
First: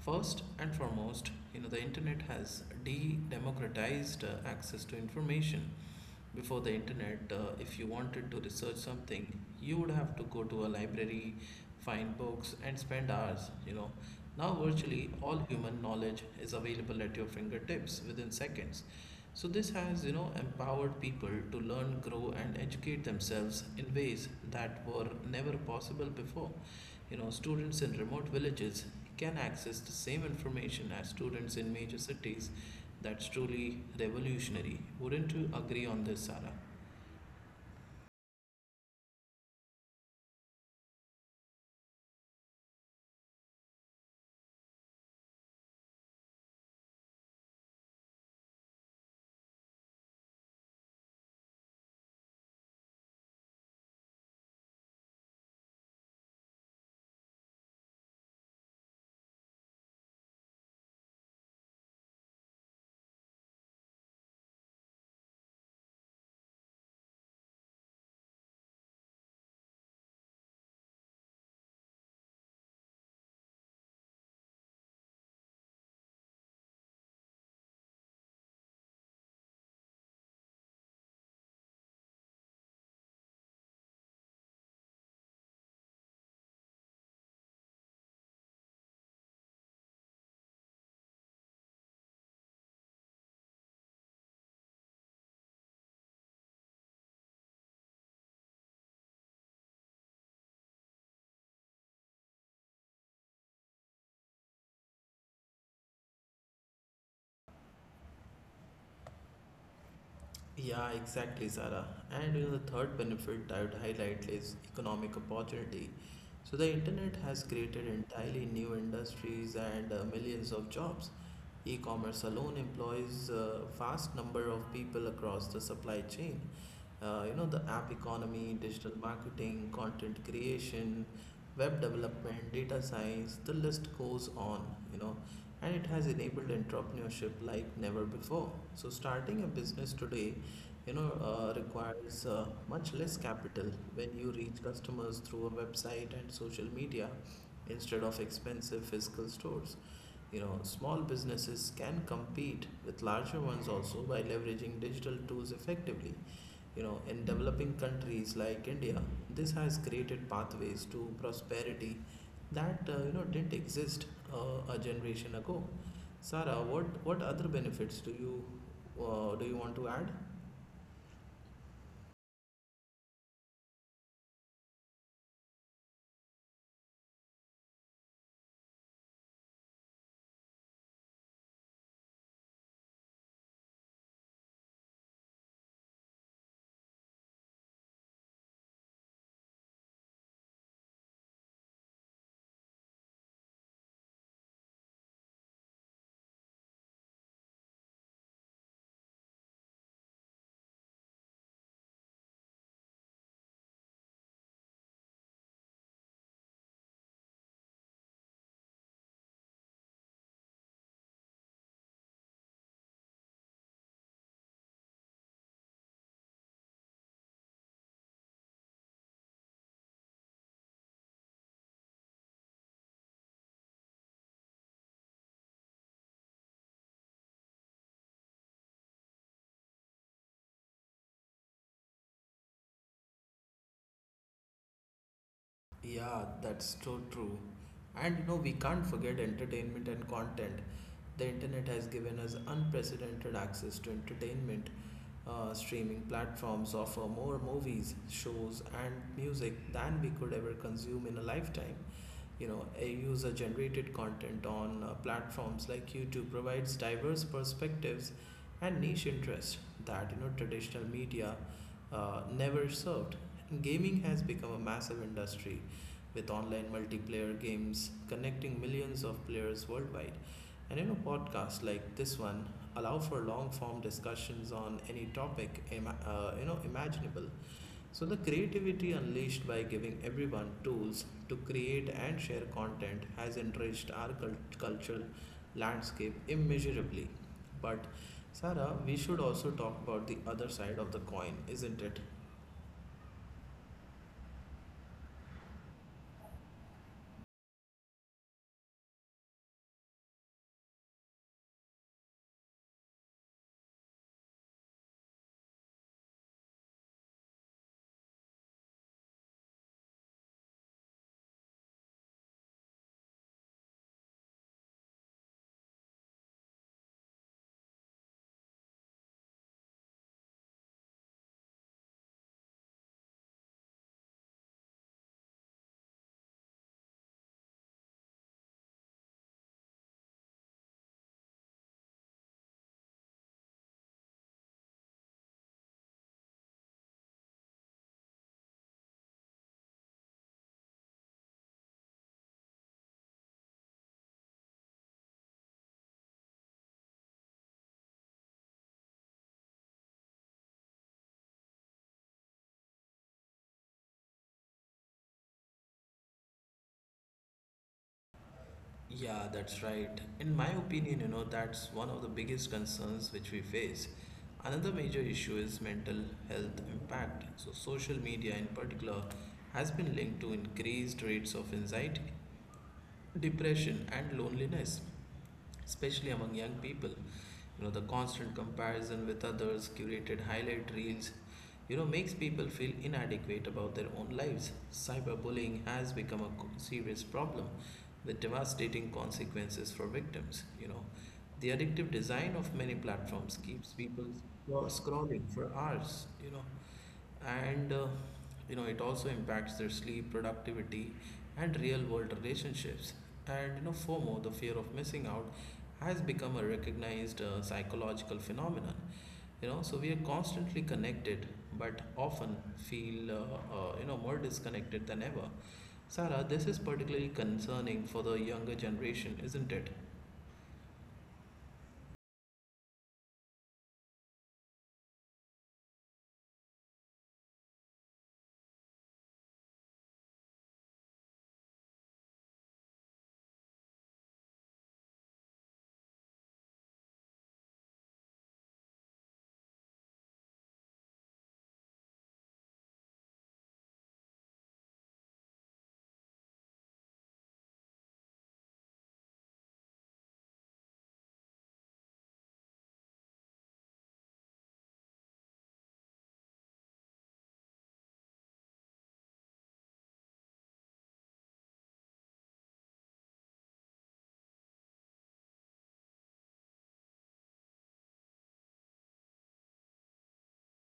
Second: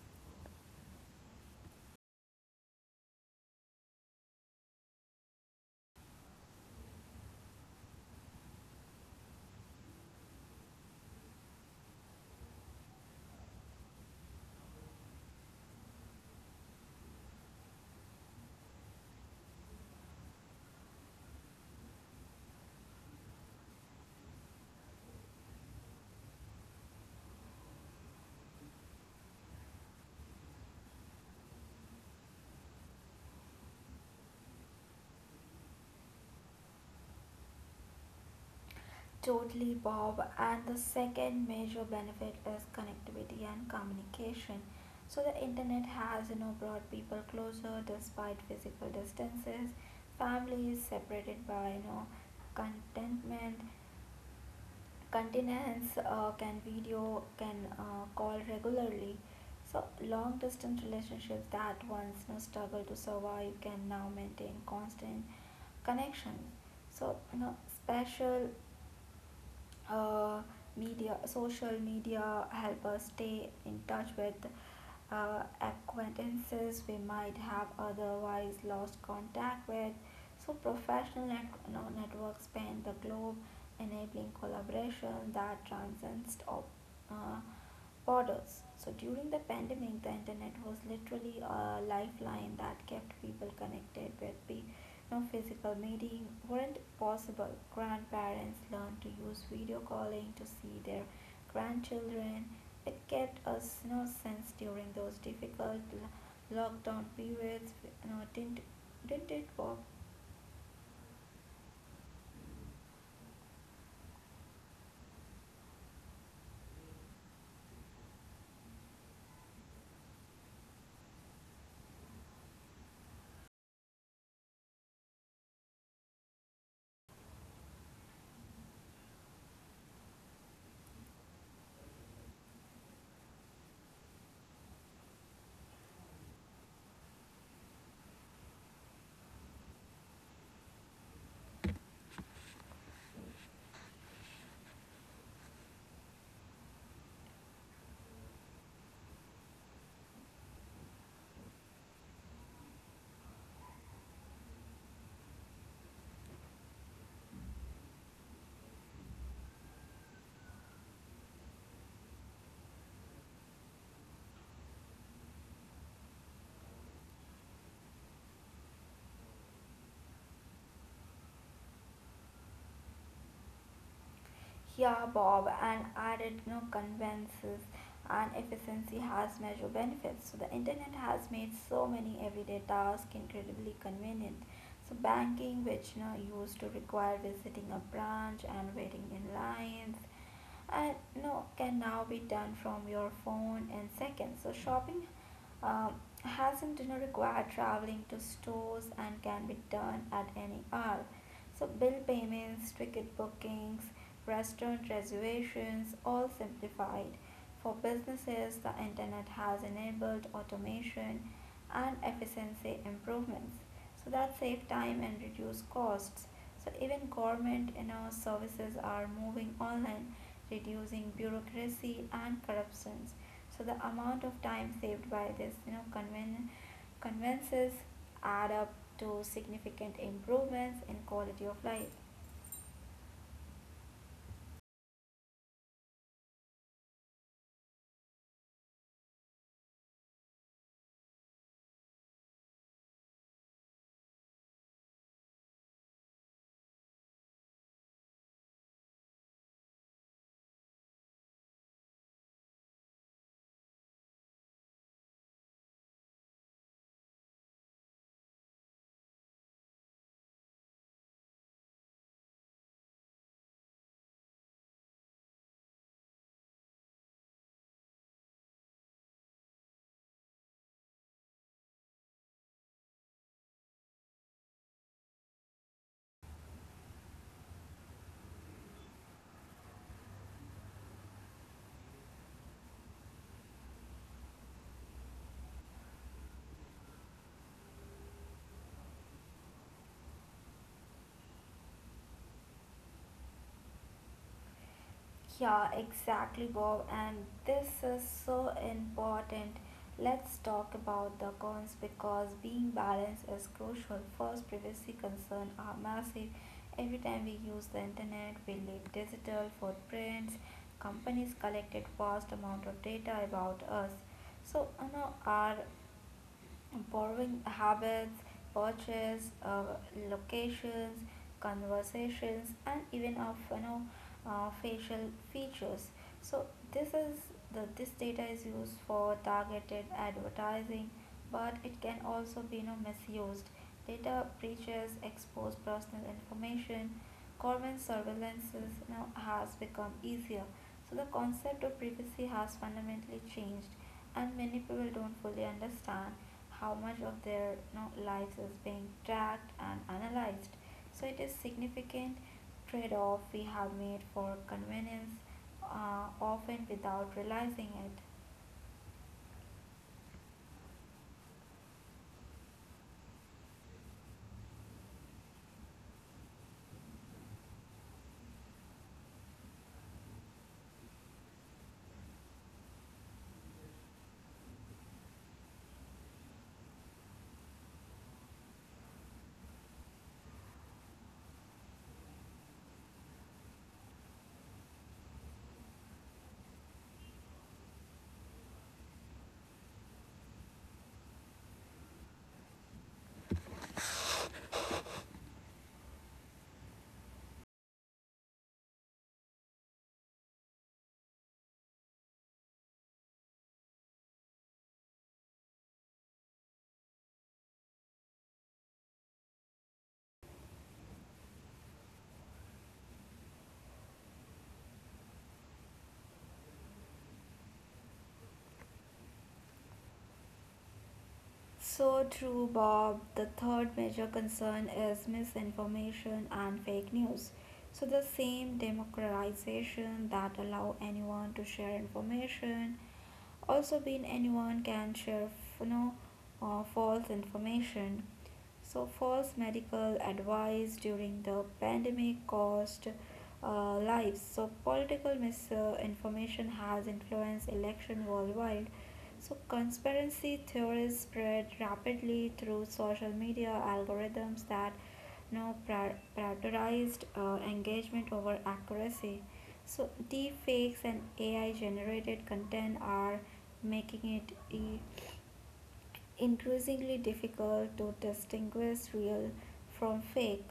S1: First and foremost, you know, the internet has de-democratized uh, access to information. Before the internet, uh, if you wanted to research something, you would have to go to a library, find books, and spend hours, you know. Now, virtually all human knowledge is available at your fingertips within seconds. So, this has, you know, empowered people to learn, grow, and educate themselves in ways that were never possible before. You know, students in remote villages can access the same information as students in major cities. That's truly revolutionary. Wouldn't you agree on this, Sarah?
S2: Totally, Bob. And the second major benefit is connectivity and communication. So the internet has you know brought people closer despite physical distances. Families separated by you know contentment continents uh, can video can uh, call regularly. So long distance relationships that once you know, struggle to survive can now maintain constant connection. So you know special uh, media, social media help us stay in touch with uh, acquaintances we might have otherwise lost contact with. So professional net- no, networks span the globe, enabling collaboration that transcends op- uh, borders. So during the pandemic the internet was literally a lifeline that kept people connected with pe- no physical meeting weren't possible. Grandparents learned to use video calling to see their grandchildren. It kept us no sense during those difficult lockdown periods. You know, didn't didn't it, Bob?
S1: Yeah, exactly, Sarah. And you know, the third benefit I would highlight is economic opportunity. So the internet has created entirely new industries and uh, millions of jobs. E-commerce alone employs a vast number of people across the supply chain. Uh, you know, the app economy, digital marketing, content creation, web development, data science, the list goes on. You know, and it has enabled entrepreneurship like never before. So starting a business today, you know, uh, requires uh, much less capital when you reach customers through a website and social media instead of expensive physical stores. You know, small businesses can compete with larger ones also by leveraging digital tools effectively. You know, in developing countries like India, this has created pathways to prosperity that, uh, you know, didn't exist uh, a generation ago. Sarah, what what other benefits do you, uh, do you want to add?
S2: Yeah, Bob, and added no conveniences and efficiency has measurable benefits. So the internet has made so many everyday tasks incredibly convenient. So banking, which you know used to require visiting a branch and waiting in lines, and no can now be done from your phone in seconds. So shopping um, hasn't dinner require traveling to stores and can be done at any hour. So bill payments, ticket bookings, restaurant reservations, all simplified. For businesses, the internet has enabled automation and efficiency improvements. So that save time and reduce costs. So even government and our services are moving online, reducing bureaucracy and corruptions. So the amount of time saved by this you know conven- conveniences add up to significant improvements in quality of life.
S1: Yeah, that's so true. And you know, we can't forget entertainment and content. The internet has given us unprecedented access to entertainment. Uh, streaming platforms offer more movies, shows, and music than we could ever consume in a lifetime. You know, a user generated content on uh, platforms like YouTube provides diverse perspectives and niche interests that, you know, traditional media uh, never served. Gaming has become a massive industry, with online multiplayer games connecting millions of players worldwide. And you know, podcasts like this one allow for long form discussions on any topic ima- uh, you know imaginable. So, the creativity unleashed by giving everyone tools to create and share content has enriched our cul- cultural landscape immeasurably. But, Sarah, we should also talk about the other side of the coin, isn't it?
S2: Yeah, exactly, Bob. And this is so important. Let's talk about the cons because being balanced is crucial. First, privacy concerns are massive. Every time we use the internet we leave digital footprints. Companies collected vast amount of data about us. So you know, our borrowing habits, purchase, uh, locations, conversations, and even of you know uh, facial features. So this is the this data is used for targeted advertising, but it can also be you know, misused. Data breaches expose personal information. Government surveillances, you know, has become easier. So the concept of privacy has fundamentally changed, and many people don't fully understand how much of their you know, lives is being tracked and analyzed. So it is significant trade-off we have made for convenience, uh, often without realizing it.
S1: Yeah, that's right. In my opinion, you know, that's one of the biggest concerns which we face. Another major issue is mental health impact. So, social media in particular has been linked to increased rates of anxiety, depression, and loneliness, especially among young people. You know, the constant comparison with others, curated highlight reels, you know, makes people feel inadequate about their own lives. Cyberbullying has become a co- serious problem with devastating consequences for victims. You know, the addictive design of many platforms keeps people scro- scrolling for hours. You know, and uh, you know it also impacts their sleep, productivity, and real world relationships. And you know, FOMO, the fear of missing out, has become a recognized uh, psychological phenomenon. You know, so we are constantly connected, but often feel, uh, uh, you know more disconnected than ever. Sarah, this is particularly concerning for the younger generation, isn't it?
S2: So true, Bob. The third major concern is misinformation and fake news. So the same democratization that allow anyone to share information also been anyone can share you know uh, false information. So false medical advice during the pandemic caused uh, lives. So political misinformation has influenced election worldwide. So conspiracy theories spread rapidly through social media algorithms that you know, pri- prioritized uh, engagement over accuracy. So deepfakes and A I generated content are making it e- increasingly difficult to distinguish real from fake.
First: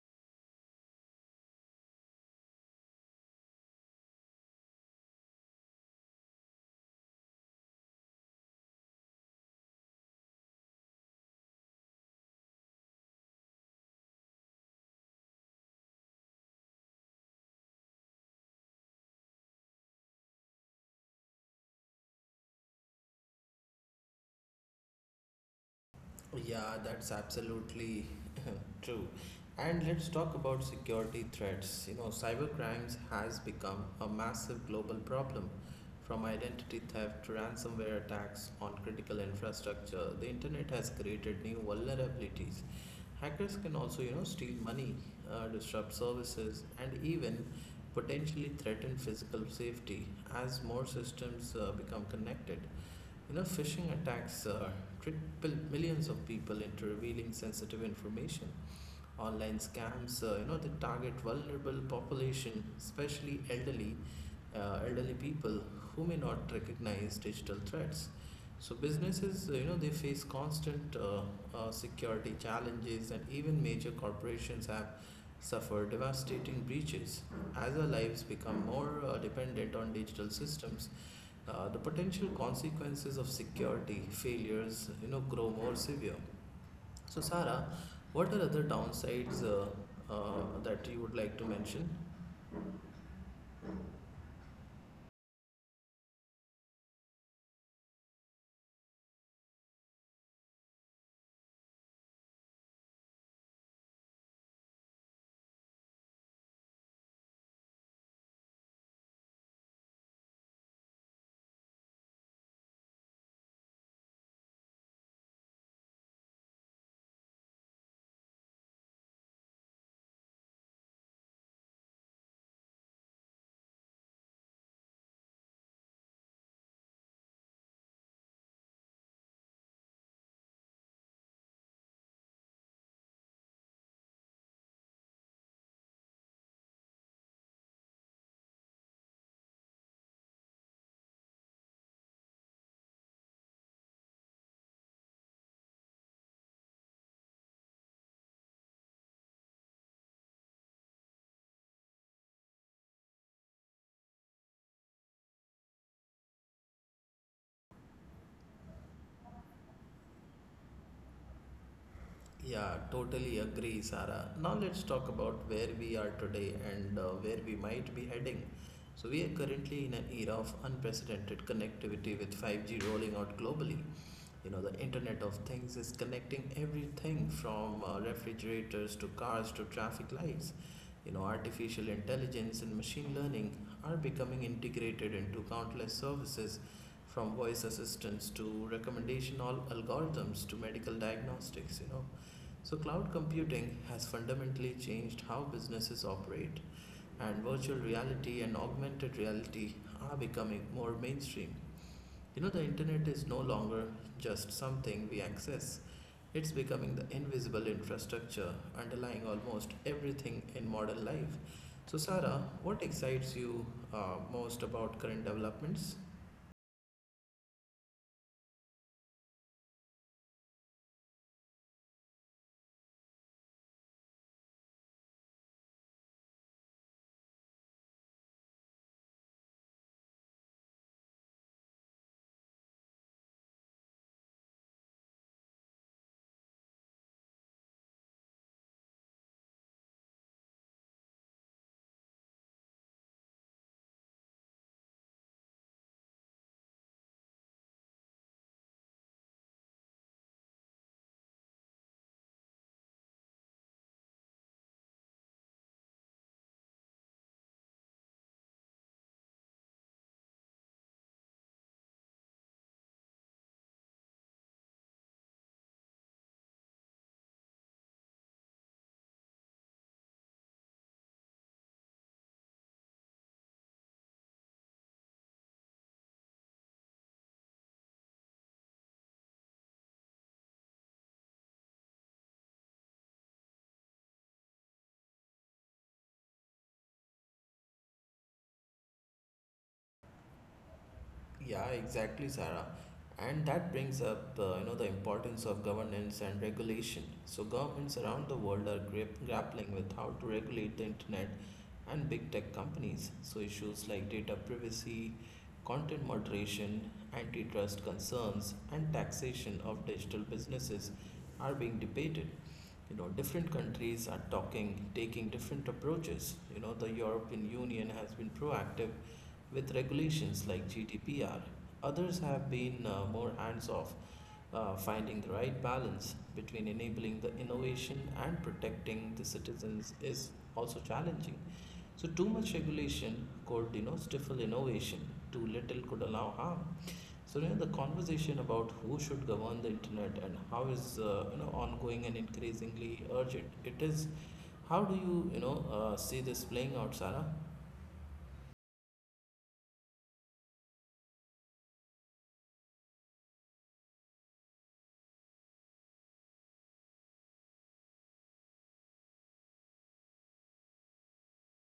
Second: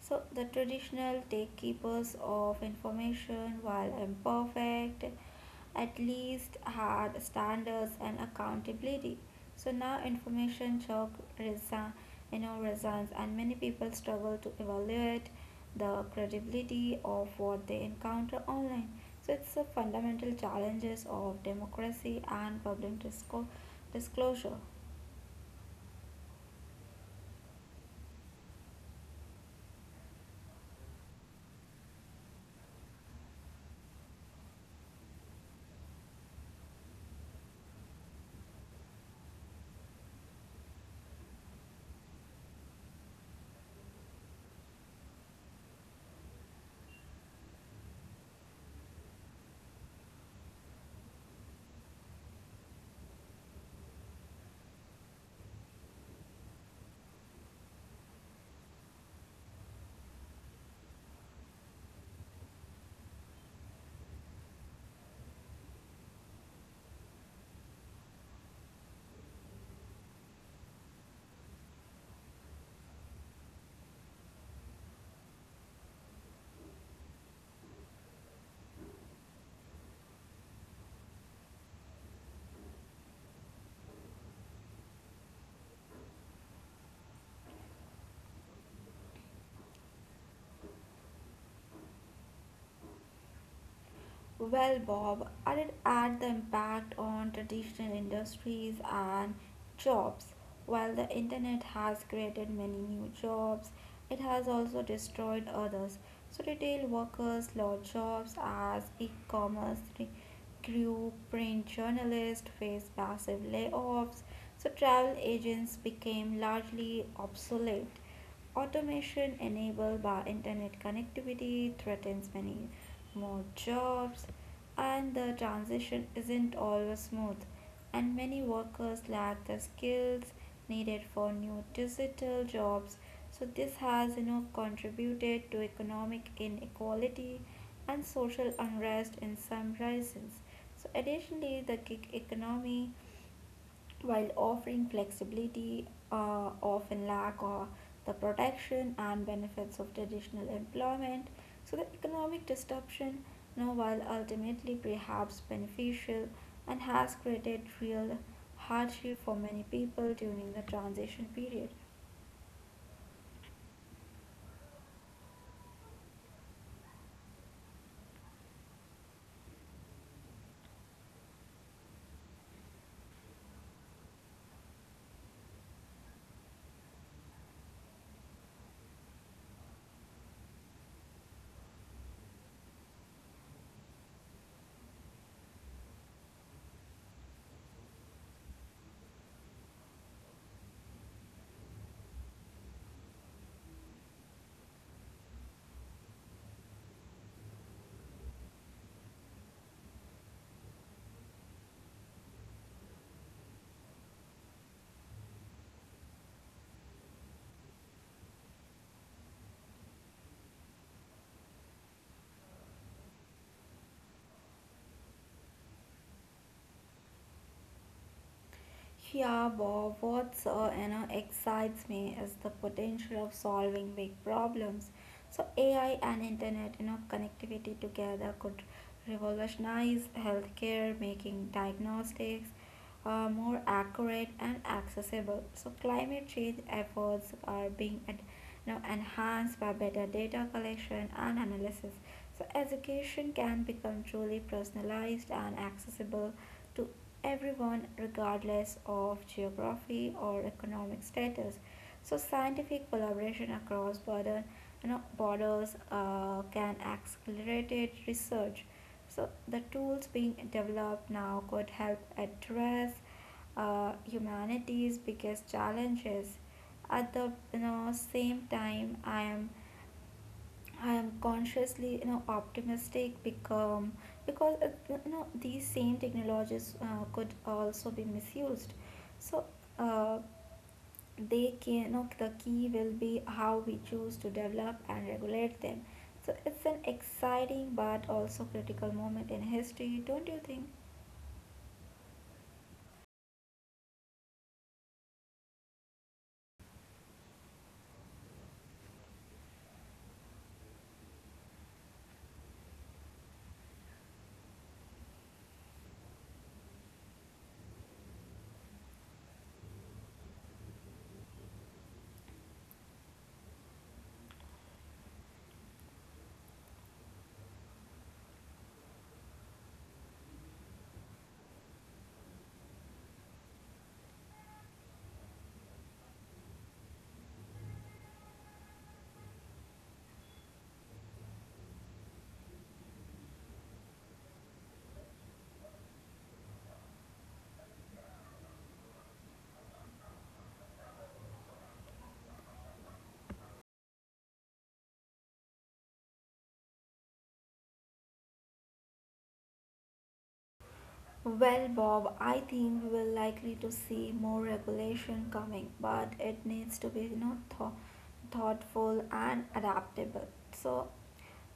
S2: So the traditional gatekeepers of information, while imperfect, at least had standards and accountability. So now information shock resi- you know, resigns, and many people struggle to evaluate the credibility of what they encounter online. So it's the fundamental challenges of democracy and public disco- disclosure.
S1: Yeah, that's absolutely true. And let's talk about security threats. You know, cybercrimes has become a massive global problem. From identity theft to ransomware attacks on critical infrastructure, the internet has created new vulnerabilities. Hackers can also, you know, steal money, uh, disrupt services, and even potentially threaten physical safety as more systems uh, become connected. You know, phishing attacks uh, trick pil- millions of people into revealing sensitive information. Online scams, uh, you know, they target vulnerable population, especially elderly, uh, elderly people who may not recognize digital threats. So businesses, uh, you know, they face constant uh, uh, security challenges, and even major corporations have suffered devastating breaches. As our lives become more uh, dependent on digital systems, uh, the potential consequences of security failures, you know, grow more severe. So, Sarah, what are other downsides uh, uh, that you would like to mention?
S2: Well, Bob, I did add the impact on traditional industries and jobs. While the internet has created many new jobs, it has also destroyed others. So retail workers lost jobs as e commerce re- grew, print journalists faced massive layoffs, so travel agents became largely obsolete. Automation enabled by internet connectivity threatens many more jobs, and the transition isn't always smooth. And many workers lack the skills needed for new digital jobs. So this has you know contributed to economic inequality and social unrest in some regions. So additionally, the gig economy while offering flexibility, uh, often lack of the protection and benefits of traditional employment. So the economic disruption, you know, while ultimately perhaps beneficial and has created real hardship for many people during the transition period.
S1: Yeah, totally agree, Sarah. Now, let's talk about where we are today, and uh, where we might be heading. So, we are currently in an era of unprecedented connectivity, with five G rolling out globally. You know, the internet of things is connecting everything from uh, refrigerators to cars to traffic lights. You know, artificial intelligence and machine learning are becoming integrated into countless services, from voice assistants to recommendation all algorithms to medical diagnostics, you know. So cloud computing has fundamentally changed how businesses operate, and virtual reality and augmented reality are becoming more mainstream. You know, the internet is no longer just something we access, it's becoming the invisible infrastructure underlying almost everything in modern life. So, Sarah, what excites you uh, most about current developments?
S2: Yeah, Bob, what's uh, you know excites me is the potential of solving big problems. So A I and internet, you know, connectivity together could revolutionize healthcare, making diagnostics uh, more accurate and accessible. So climate change efforts are being ad- you know, enhanced by better data collection and analysis. So education can become truly personalized and accessible to everyone, regardless of geography or economic status. So scientific collaboration across border, you know, borders uh, can accelerate research. So the tools being developed now could help address uh, humanity's biggest challenges. At the you know, same time, I am I am consciously, you know, optimistic because because uh, you know these same technologies uh, could also be misused. So uh, they can, you know, the key will be how we choose to develop and regulate them. So it's an exciting but also critical moment in history, don't you think?
S1: Yeah, exactly, Sarah. And that brings up, uh, you know, the importance of governance and regulation. So governments around the world are grip grappling with how to regulate the internet and big tech companies. So issues like data privacy, content moderation, antitrust concerns, and taxation of digital businesses are being debated. You know different countries are talking taking different approaches. You know the European Union has been proactive with regulations like GDPR. Others have been uh, more hands off. Uh, finding the right balance between enabling the innovation and protecting the citizens is also challenging. So too much regulation could, you know, stifle innovation; too little could allow harm. So, you know, the conversation about who should govern the internet and how is, uh, you know, ongoing and increasingly urgent. It is. How do you, you know, uh, see this playing out, Sarah?
S2: Well, Bob, I think we're likely to see more regulation coming, but it needs to be you know, thou- thoughtful and adaptable. So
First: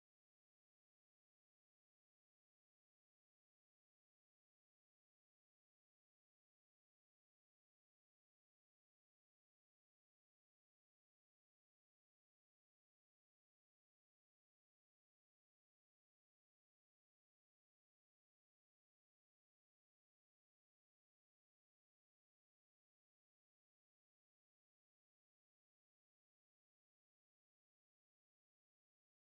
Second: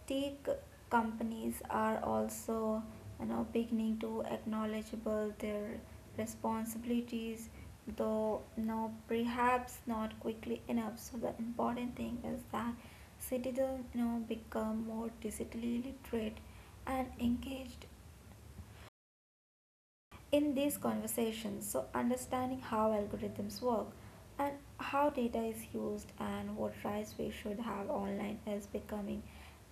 S2: tech companies are also you know, beginning to acknowledgeable their responsibilities, though no, perhaps not quickly enough. So the important thing is that citizens you know, become more digitally literate and engaged in these conversations. So understanding how algorithms work, and how data is used, and what rights we should have online is becoming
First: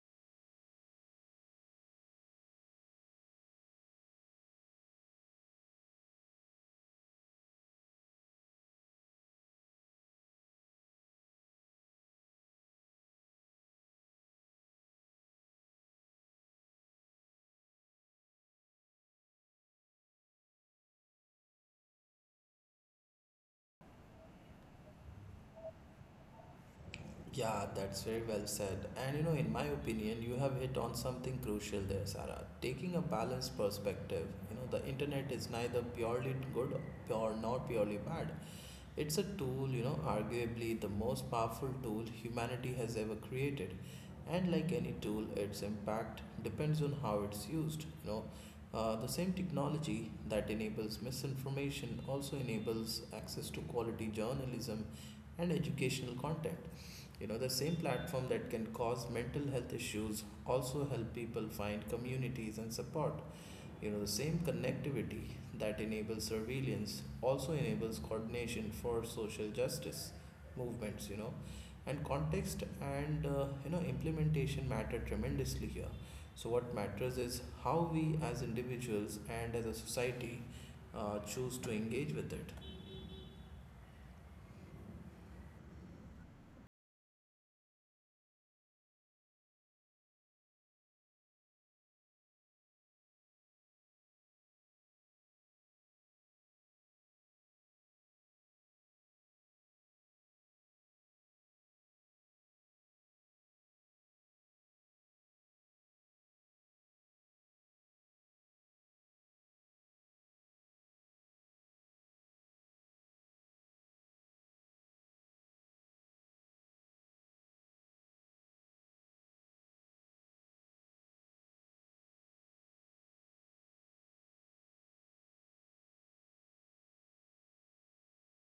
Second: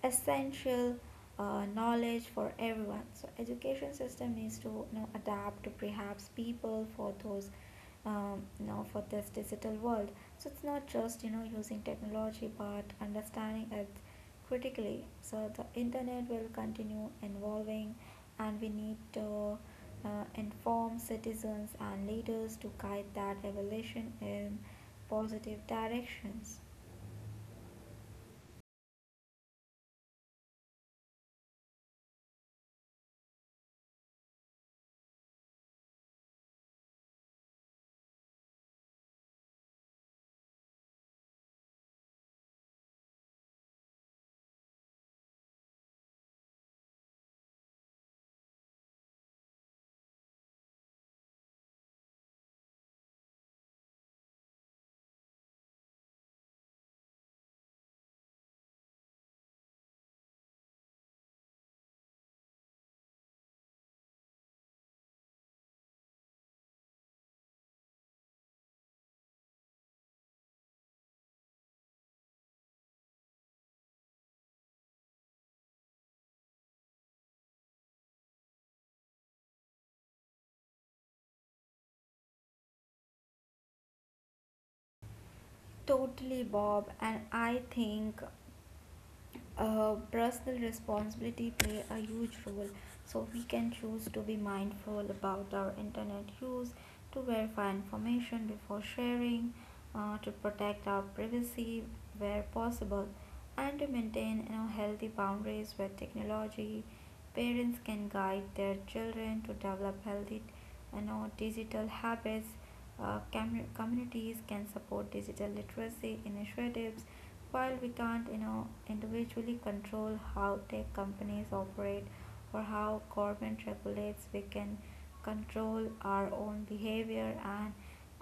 S2: essential uh, knowledge for everyone. So education system needs to you know, adapt to perhaps people for those um, you know, for this digital world. So it's not just you know using technology, but understanding it critically. So the internet will continue evolving, and we need to uh, inform citizens and leaders to guide that evolution in positive directions.
S1: Yeah, that's very well said. And you know, in my opinion, you have hit on something crucial there, Sarah. Taking a balanced perspective, you know, the internet is neither purely good or not purely bad. It's a tool, you know, arguably the most powerful tool humanity has ever created. And like any tool, its impact depends on how it's used. You know, uh, the same technology that enables misinformation also enables access to quality journalism and educational content. You know, the same platform that can cause mental health issues also help people find communities and support. You know, the same connectivity that enables surveillance also enables coordination for social justice movements, you know. And context and, uh, you know, implementation matter tremendously here. So, what matters is how we as individuals and as a society uh, choose to engage with it.
S2: Totally, Bob. And I think uh, personal responsibility play a huge role. So we can choose to be mindful about our internet use, to verify information before sharing, uh, to protect our privacy where possible, and to maintain you know, healthy boundaries with technology. Parents can guide their children to develop healthy and our digital habits. Uh, commu- communities can support digital literacy initiatives. While we can't you know individually control how tech companies operate or how government regulates, we can control our own behavior and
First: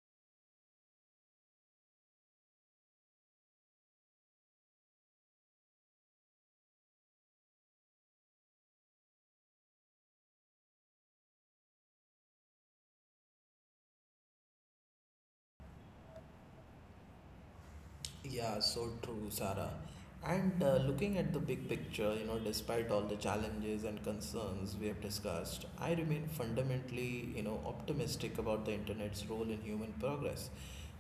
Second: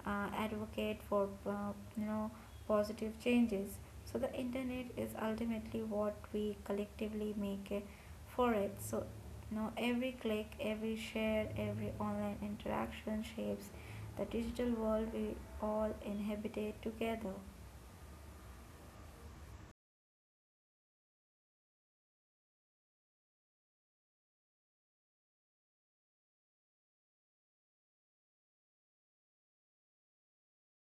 S2: uh, advocate for uh, you know positive changes. So the internet is ultimately what we collectively make it for it. So now, every click, every share, every online interaction shapes the digital world we all inhabitate together.
S1: Yeah, so true, Sarah. And uh, looking at the big picture, you know, despite all the challenges and concerns we have discussed, I remain fundamentally, you know, optimistic about the internet's role in human progress,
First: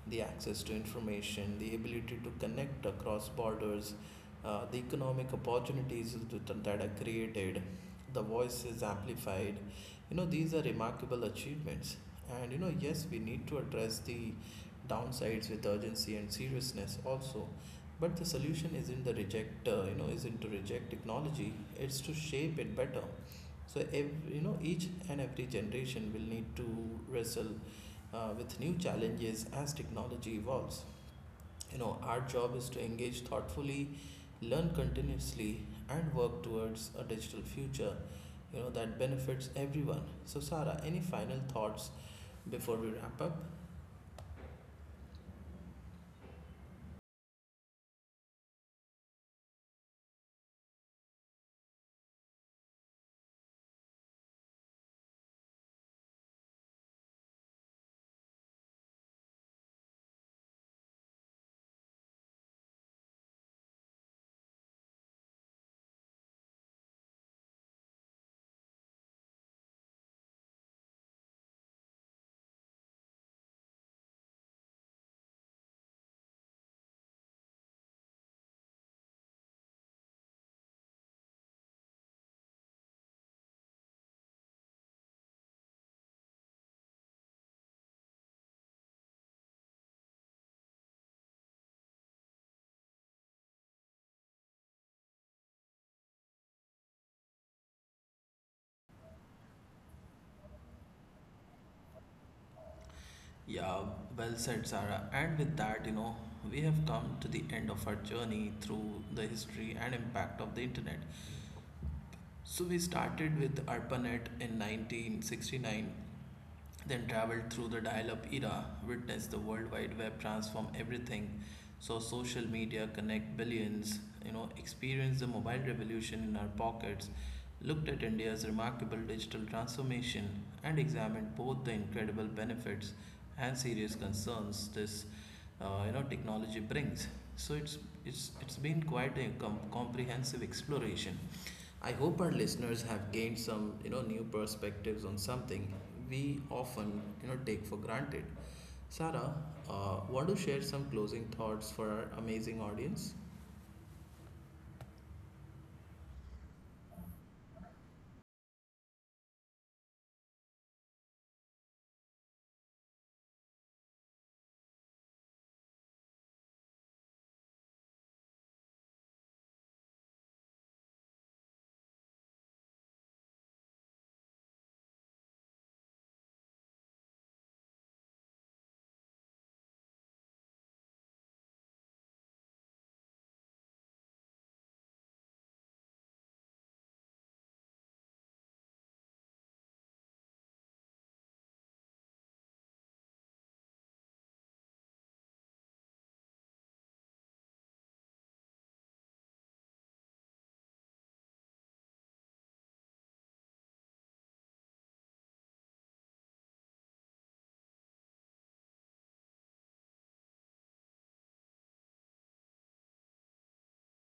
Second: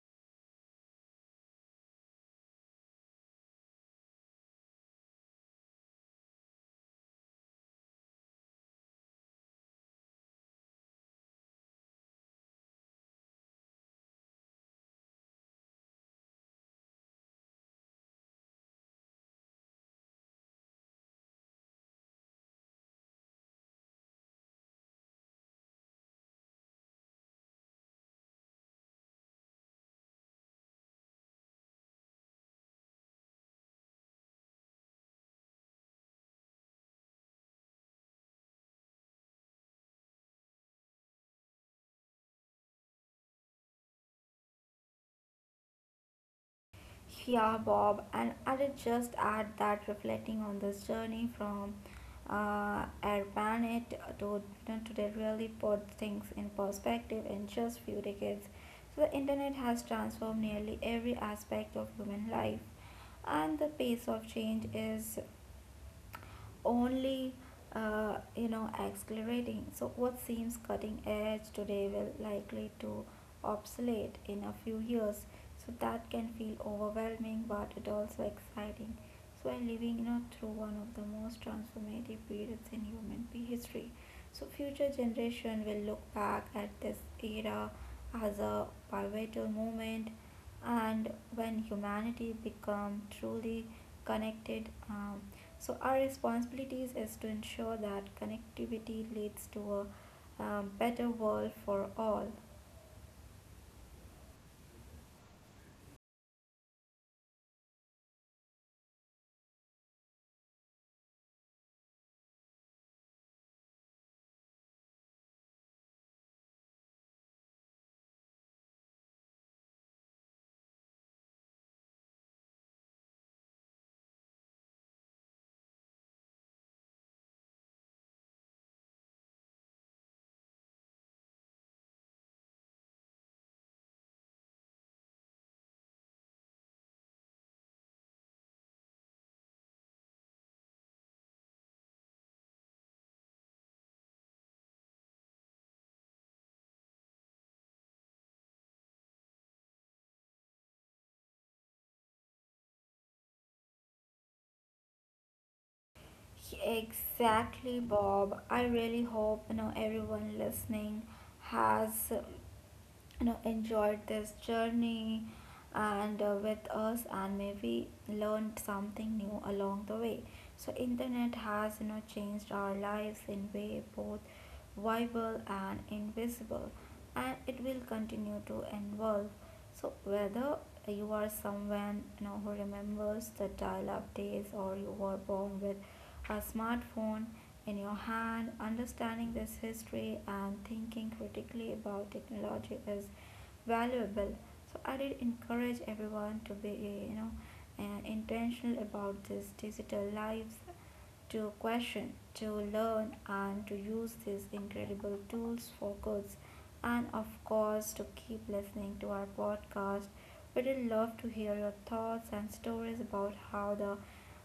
S1: the access to information, the ability to connect across borders, uh, the economic opportunities that are created, the voice is amplified. You know, these are remarkable achievements. And you know, yes, we need to address the downsides with urgency and seriousness also. But the solution isn't the reject, uh, you know, isn't to reject technology. It's to shape it better. So, every, you know, each and every generation will need to wrestle uh, with new challenges as technology evolves. You know, our job is to engage thoughtfully, learn continuously, and work towards a digital future. You know, that benefits everyone. So, Sarah, any final thoughts before we wrap up?
S2: Yeah, Bob, and I did just add that reflecting on this journey from uh, Arpanet to, to they really put things in perspective in just few decades. So the internet has transformed nearly every aspect of human life, and the pace of change is only uh, you know accelerating. So what seems cutting edge today will likely to obsolete in a few years. So that can feel overwhelming, but it also exciting. So we're living you know through one of the most transformative periods in human history. So future generation will look back at this era as a pivotal moment, and when humanity become truly connected. Um, so our responsibilities is to ensure that connectivity leads to a um, better world for all.
S1: Yeah, well said, Sarah. And with that, you know, we have come to the end of our journey through the history and impact of the internet. So we started with ARPANET in nineteen sixty-nine, then traveled through the dial-up era, witnessed the World Wide Web transform everything, saw social media connect billions, you know, experienced the mobile revolution in our pockets, looked at India's remarkable digital transformation, and examined both the incredible benefits and serious concerns this uh, you know, technology brings. So it's it's it's been quite a com- comprehensive exploration. I hope our listeners have gained some, you know, new perspectives on something we often, you know, take for granted. Sarah, uh, want to share some closing thoughts for our amazing audience?
S2: Exactly, Bob. I really hope you know everyone listening has you know enjoyed this journey and uh, with us and maybe learned something new along the way. So internet has you know changed our lives in way both viable and invisible, and it will continue to evolve. So whether you are someone you know, who remembers the dial up days or you were born with a smartphone in your hand, understanding this history and thinking critically about technology is valuable. So I did encourage everyone to be, you know, and intentional about this digital lives, to question, to learn, and to use these incredible tools for good. And of course, to keep listening to our podcast. We'd love to hear your thoughts and stories about how the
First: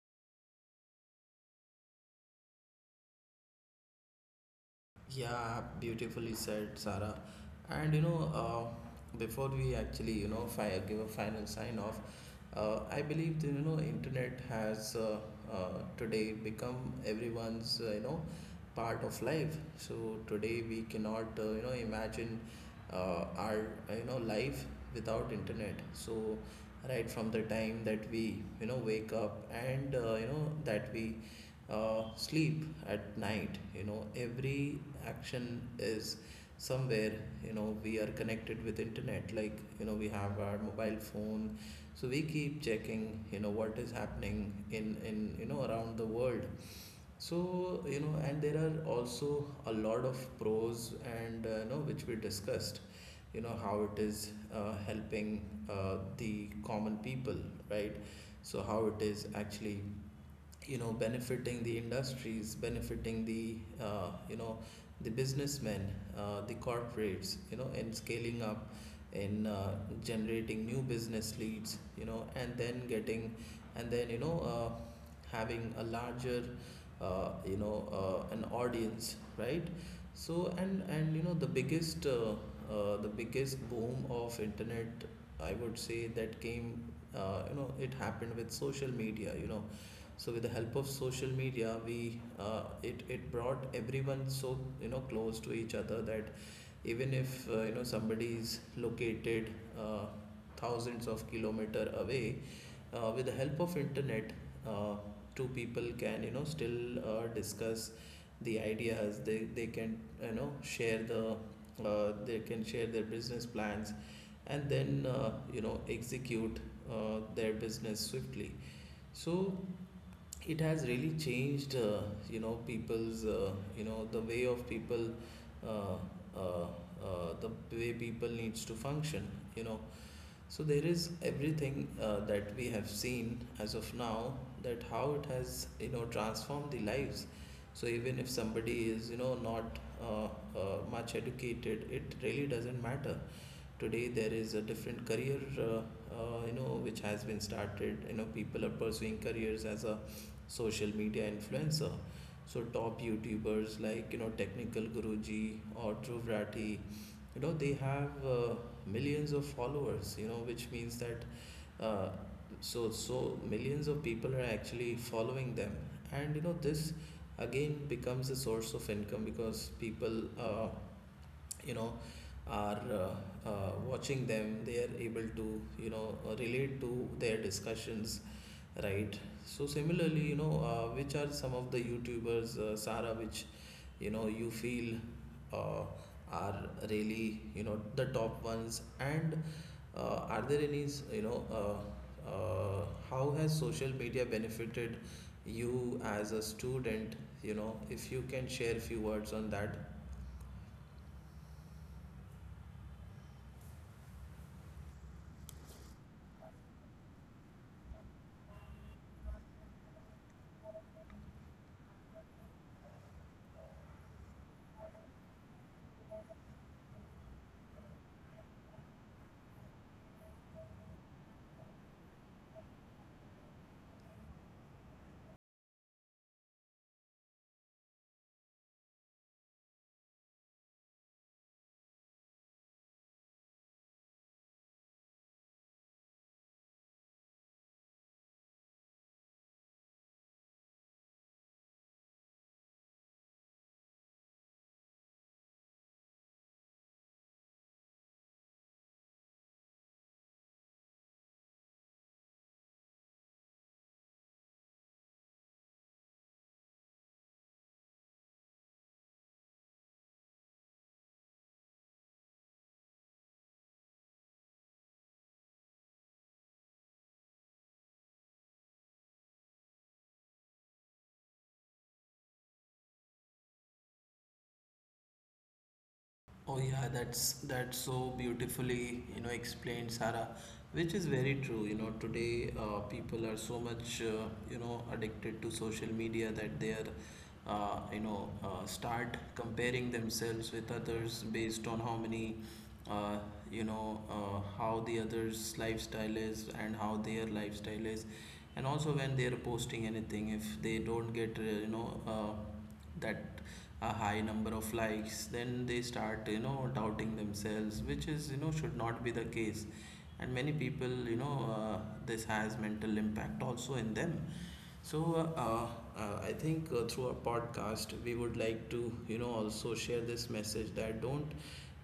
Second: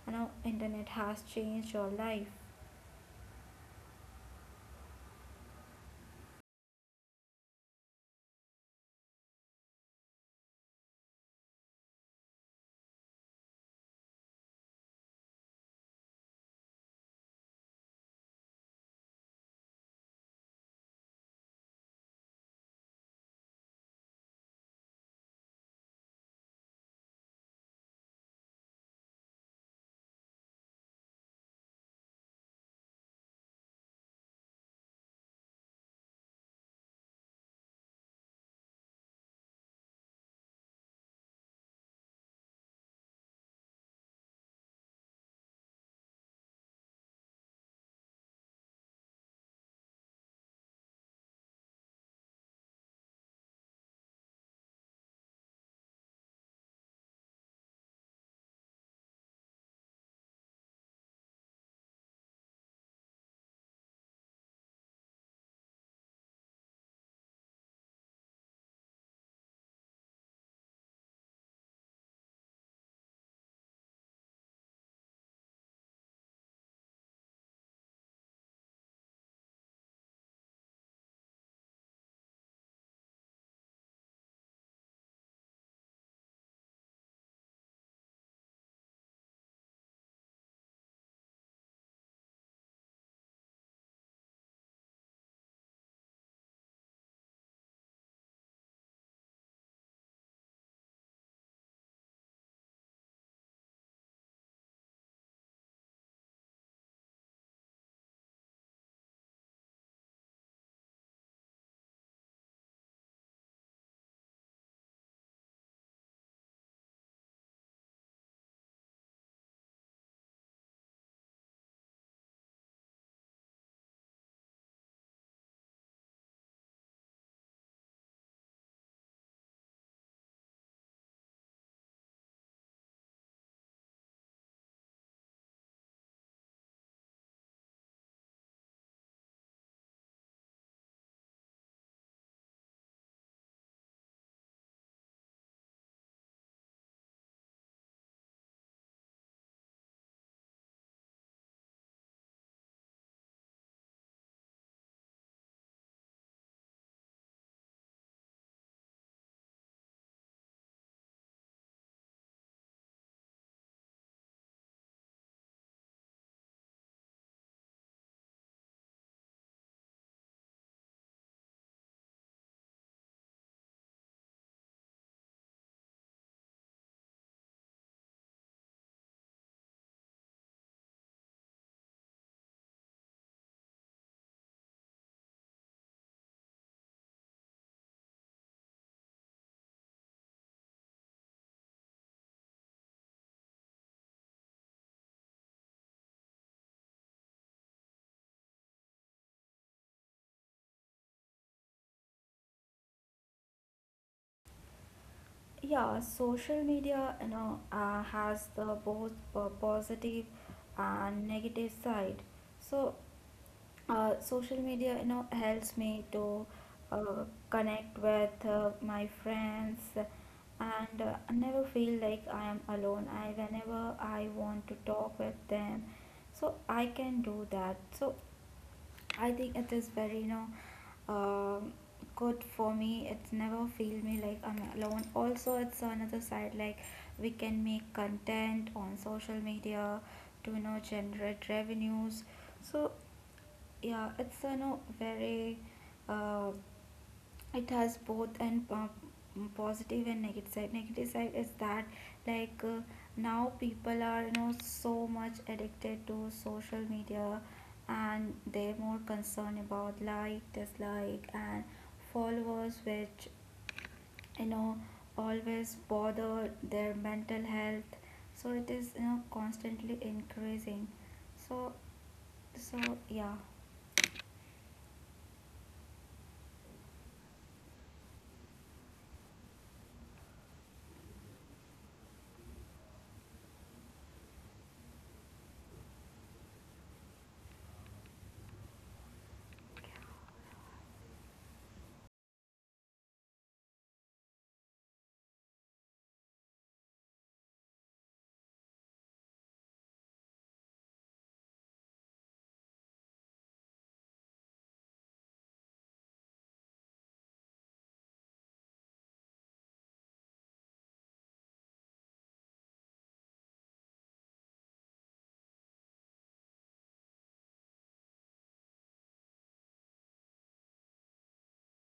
S2: you know, internet has changed your life.
S1: Yeah, beautifully said, Sarah. And you know, uh, before we actually, you know, fi- give a final sign off, uh, I believe that, you know, internet has uh, uh, today become everyone's, uh, you know, part of life. So today we cannot, uh, you know, imagine uh, our, uh, you know, life without internet. So right from the time that we, you know, wake up and, uh, you know, that we uh, sleep at night, you know, every action is somewhere, you know, we are connected with internet. Like, you know, we have our mobile phone, so we keep checking, you know, what is happening in in you know, around the world. So, you know, and there are also a lot of pros and, uh, you know, which we discussed, you know, how it is uh, helping uh, the common people, right? So how it is actually, you know, benefiting the industries, benefiting the, uh, you know, the businessmen, uh, the corporates, you know, in scaling up, in, uh, generating new business leads, you know, and then getting, and then, you know, uh, having a larger, uh, you know, uh, an audience, right? So, and and you know, the biggest, uh, uh, the biggest boom of internet, I would say that came, uh, you know, it happened with social media, you know. So with the help of social media, we uh, it it brought everyone so, you know, close to each other that even if, uh, you know, somebody is located, uh, thousands of kilometer away, uh, with the help of internet, uh, two people can, you know, still, uh, discuss the ideas. They they can, you know, share the, uh, they can share their business plans, and then, uh, you know, execute, uh, their business swiftly. So it has really changed, uh, you know, people's, uh, you know, the way of people, uh, uh, uh, the way people needs to function, you know. So there is everything, uh, that we have seen as of now, that how it has, you know, transformed the lives. So even if somebody is, you know, not, uh, uh, much educated, it really doesn't matter. Today there is a different career, uh, uh, you know, which has been started. You know, people are pursuing careers as a social media influencer. So top YouTubers like, you know, Technical Guruji or Dhruv rathi you know, they have, uh, millions of followers, you know, which means that, uh, so so millions of people are actually following them. And you know, this again becomes a source of income, because people, uh, you know, are, uh, uh, watching them. They are able to, you know, uh, relate to their discussions, right? So similarly, you know, uh, which are some of the YouTubers, uh, Sara, which, you know, you feel, uh, are really, you know, the top ones, and, uh, are there any, you know, uh, uh, how has social media benefited you as a student? You know, if you can share few words on that.
S2: Yeah, social media, you know, uh, has the both po- positive and negative side. So Uh, social media, you know, helps me to uh, connect with uh, my friends, and uh, I never feel like I am alone. I whenever I want to talk with them, so I can do that. So I think it is very, you know, um, good for me. It's never feel me like I'm alone. Also, it's another side like we can make content on social media to you know generate revenues. So yeah, it's you know very uh, it has both and uh, positive and negative side. Negative side is that like uh, now people are you know so much addicted to social media, and they're more concerned about like dislike and followers, which you know always bother their mental health. So it is you know constantly increasing. So so yeah.
S1: Oh yeah, that's that's so beautifully, you know, explained, Sarah, which is very true. You know, today, uh, people are so much, uh, you know, addicted to social media that they are, uh, you know, uh, start comparing themselves with others based on how many, uh, you know, uh, how the others' lifestyle is and how their lifestyle is, and also when they are posting anything, if they don't get, uh, you know. Uh, that a high number of likes, then they start, you know, doubting themselves, which is, you know, should not be the case. And many people, you know, uh, this has mental impact also in them. So, uh, uh, uh, I think, uh, through our podcast we would like to, you know, also share this message that don't,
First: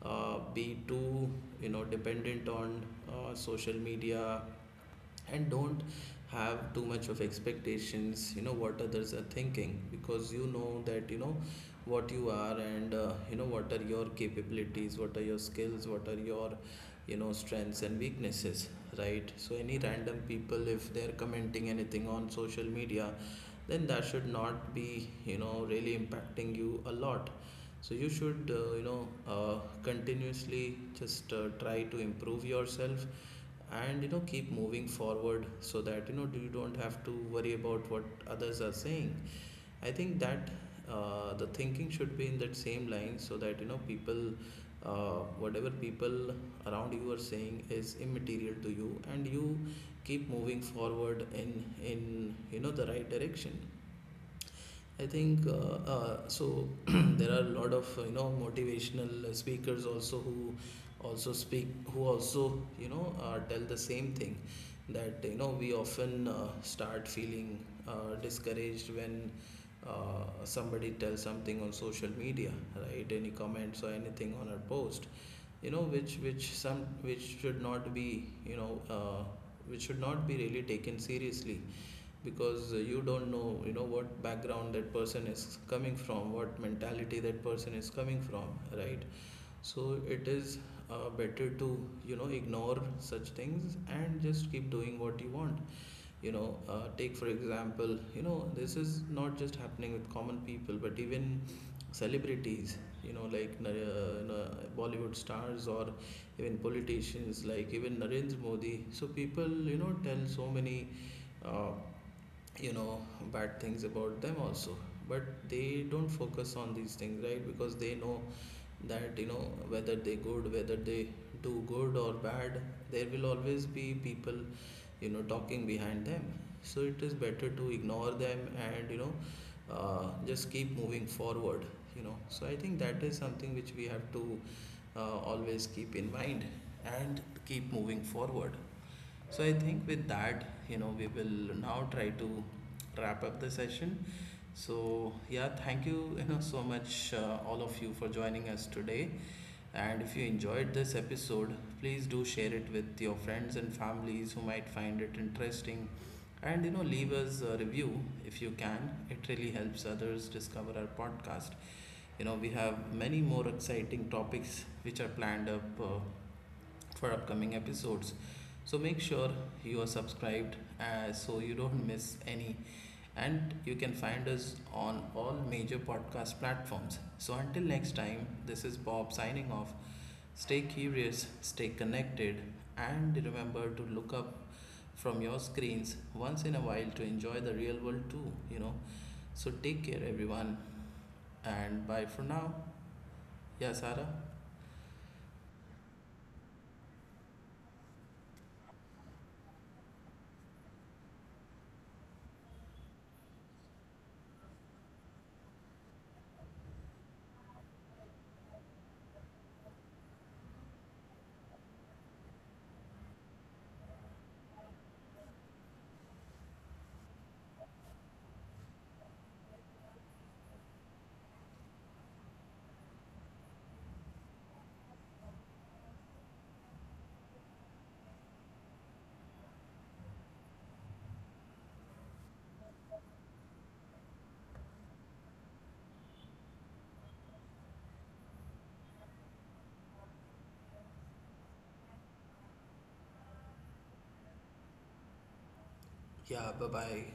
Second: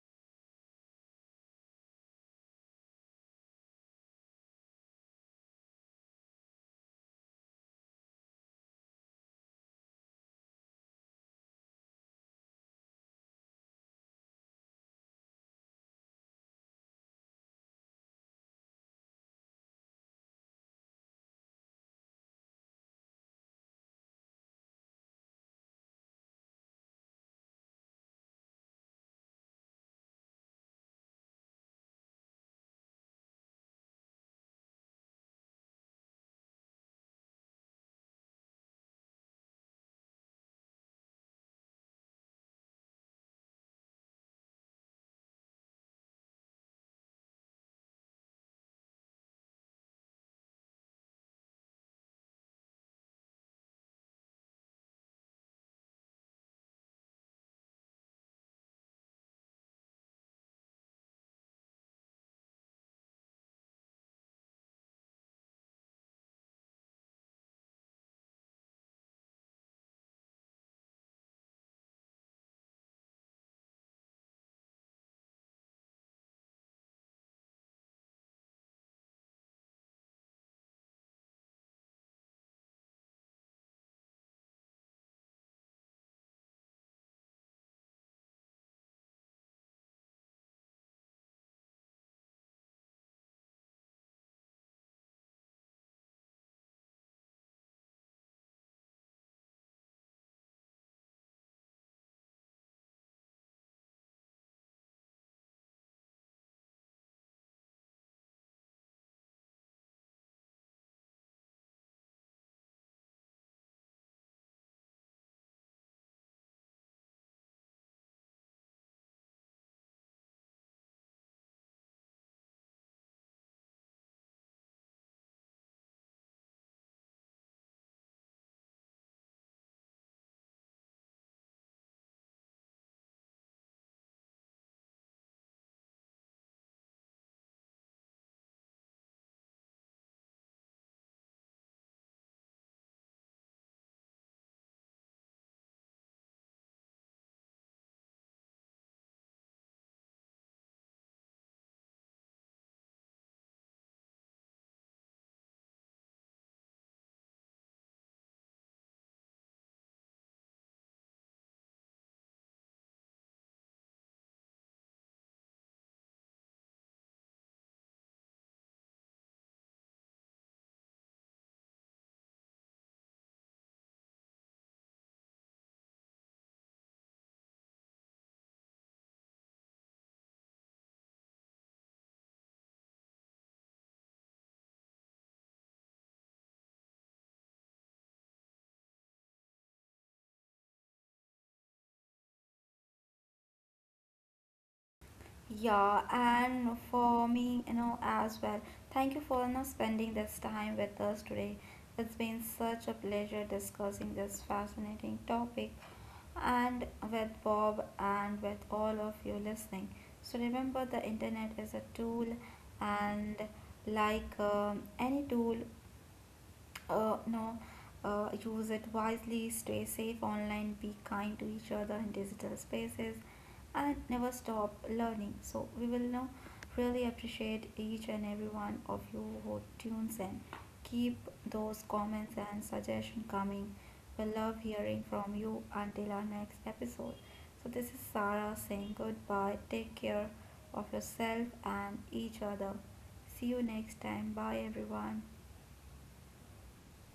S1: uh, be too, you know, dependent on, uh, social media, and don't have too much of expectations, you know, what others are thinking. Because you know that you know what you are and, uh, you know, what are your capabilities, what are your skills, what are your, you know, strengths and weaknesses, right? So any random people, if they're commenting anything on social media, then that should not be, you know, really impacting you a lot. So you should, uh, you know, uh, continuously just, uh, try to improve yourself and, you know, keep moving forward, so that you know, you don't have to worry about what others are saying. I think that, uh, the thinking should be in that same line, so that you know, people, uh, whatever people around you are saying is immaterial to you, and you keep moving forward in in you know, the right direction. I think, uh, uh, so. there are a lot of, uh, you know, motivational speakers also who also speak, who also, you know, uh, tell the same thing, that you know, we often, uh, start feeling, uh, discouraged when, uh, somebody tells something on social media, right? Any comments or anything on our post, you know, which which some which should not be, you know, uh, which should not be really taken seriously. Because, uh, you don't know, you know, what background that person is coming from, what mentality that person is coming from, right? So it is, uh, better to, you know, ignore such things and just keep doing what you want. You know, uh, take for example, you know, this is not just happening with common people, but even celebrities, you know, like, uh, uh, Bollywood stars or even politicians like even Narendra Modi. So people, you know, tell so many, uh, you know, bad things about them also. But they don't focus on these things, right? Because they know that, you know, whether they good, whether they do good or bad, there will always be people, you know, talking behind them. So it is better to ignore them and, you know, uh, just keep moving forward, you know. So I think that is something which we have to, uh, always keep in mind and keep moving forward. So I think with that, you know, we will now try to wrap up the session. So yeah, thank you, you know, so much, uh, all of you for joining us today. And if you enjoyed this episode, please do share it with your friends and families who might find it interesting. And you know, leave us a review if you can. It really helps others discover our podcast. You know, we have many more exciting topics which are planned up, uh, for upcoming episodes. So make sure you are subscribed, uh, so you don't miss any. And you can find us on all major podcast platforms. So until next time, this is Bob signing off. Stay curious, stay connected, and remember to look up from your screens once in a while to enjoy the real world too, you know. So take care, everyone, and bye for now. Yeah, Sarah.
S2: Yeah, and for me, you know, as well. Thank you for you know, spending this time with us today. It's been such a pleasure discussing this fascinating topic and with Bob and with all of you listening. So remember, the internet is a tool, and like um, any tool, uh, no, uh, use it wisely, stay safe online, be kind to each other in digital spaces, and never stop learning. So we will now really appreciate each and every one of you who tunes in. Keep those comments and suggestions coming. We love hearing from you until our next episode. So this is Sarah saying goodbye. Take care of yourself and each other. See you next time. Bye, everyone.
S1: Yeah, bye bye.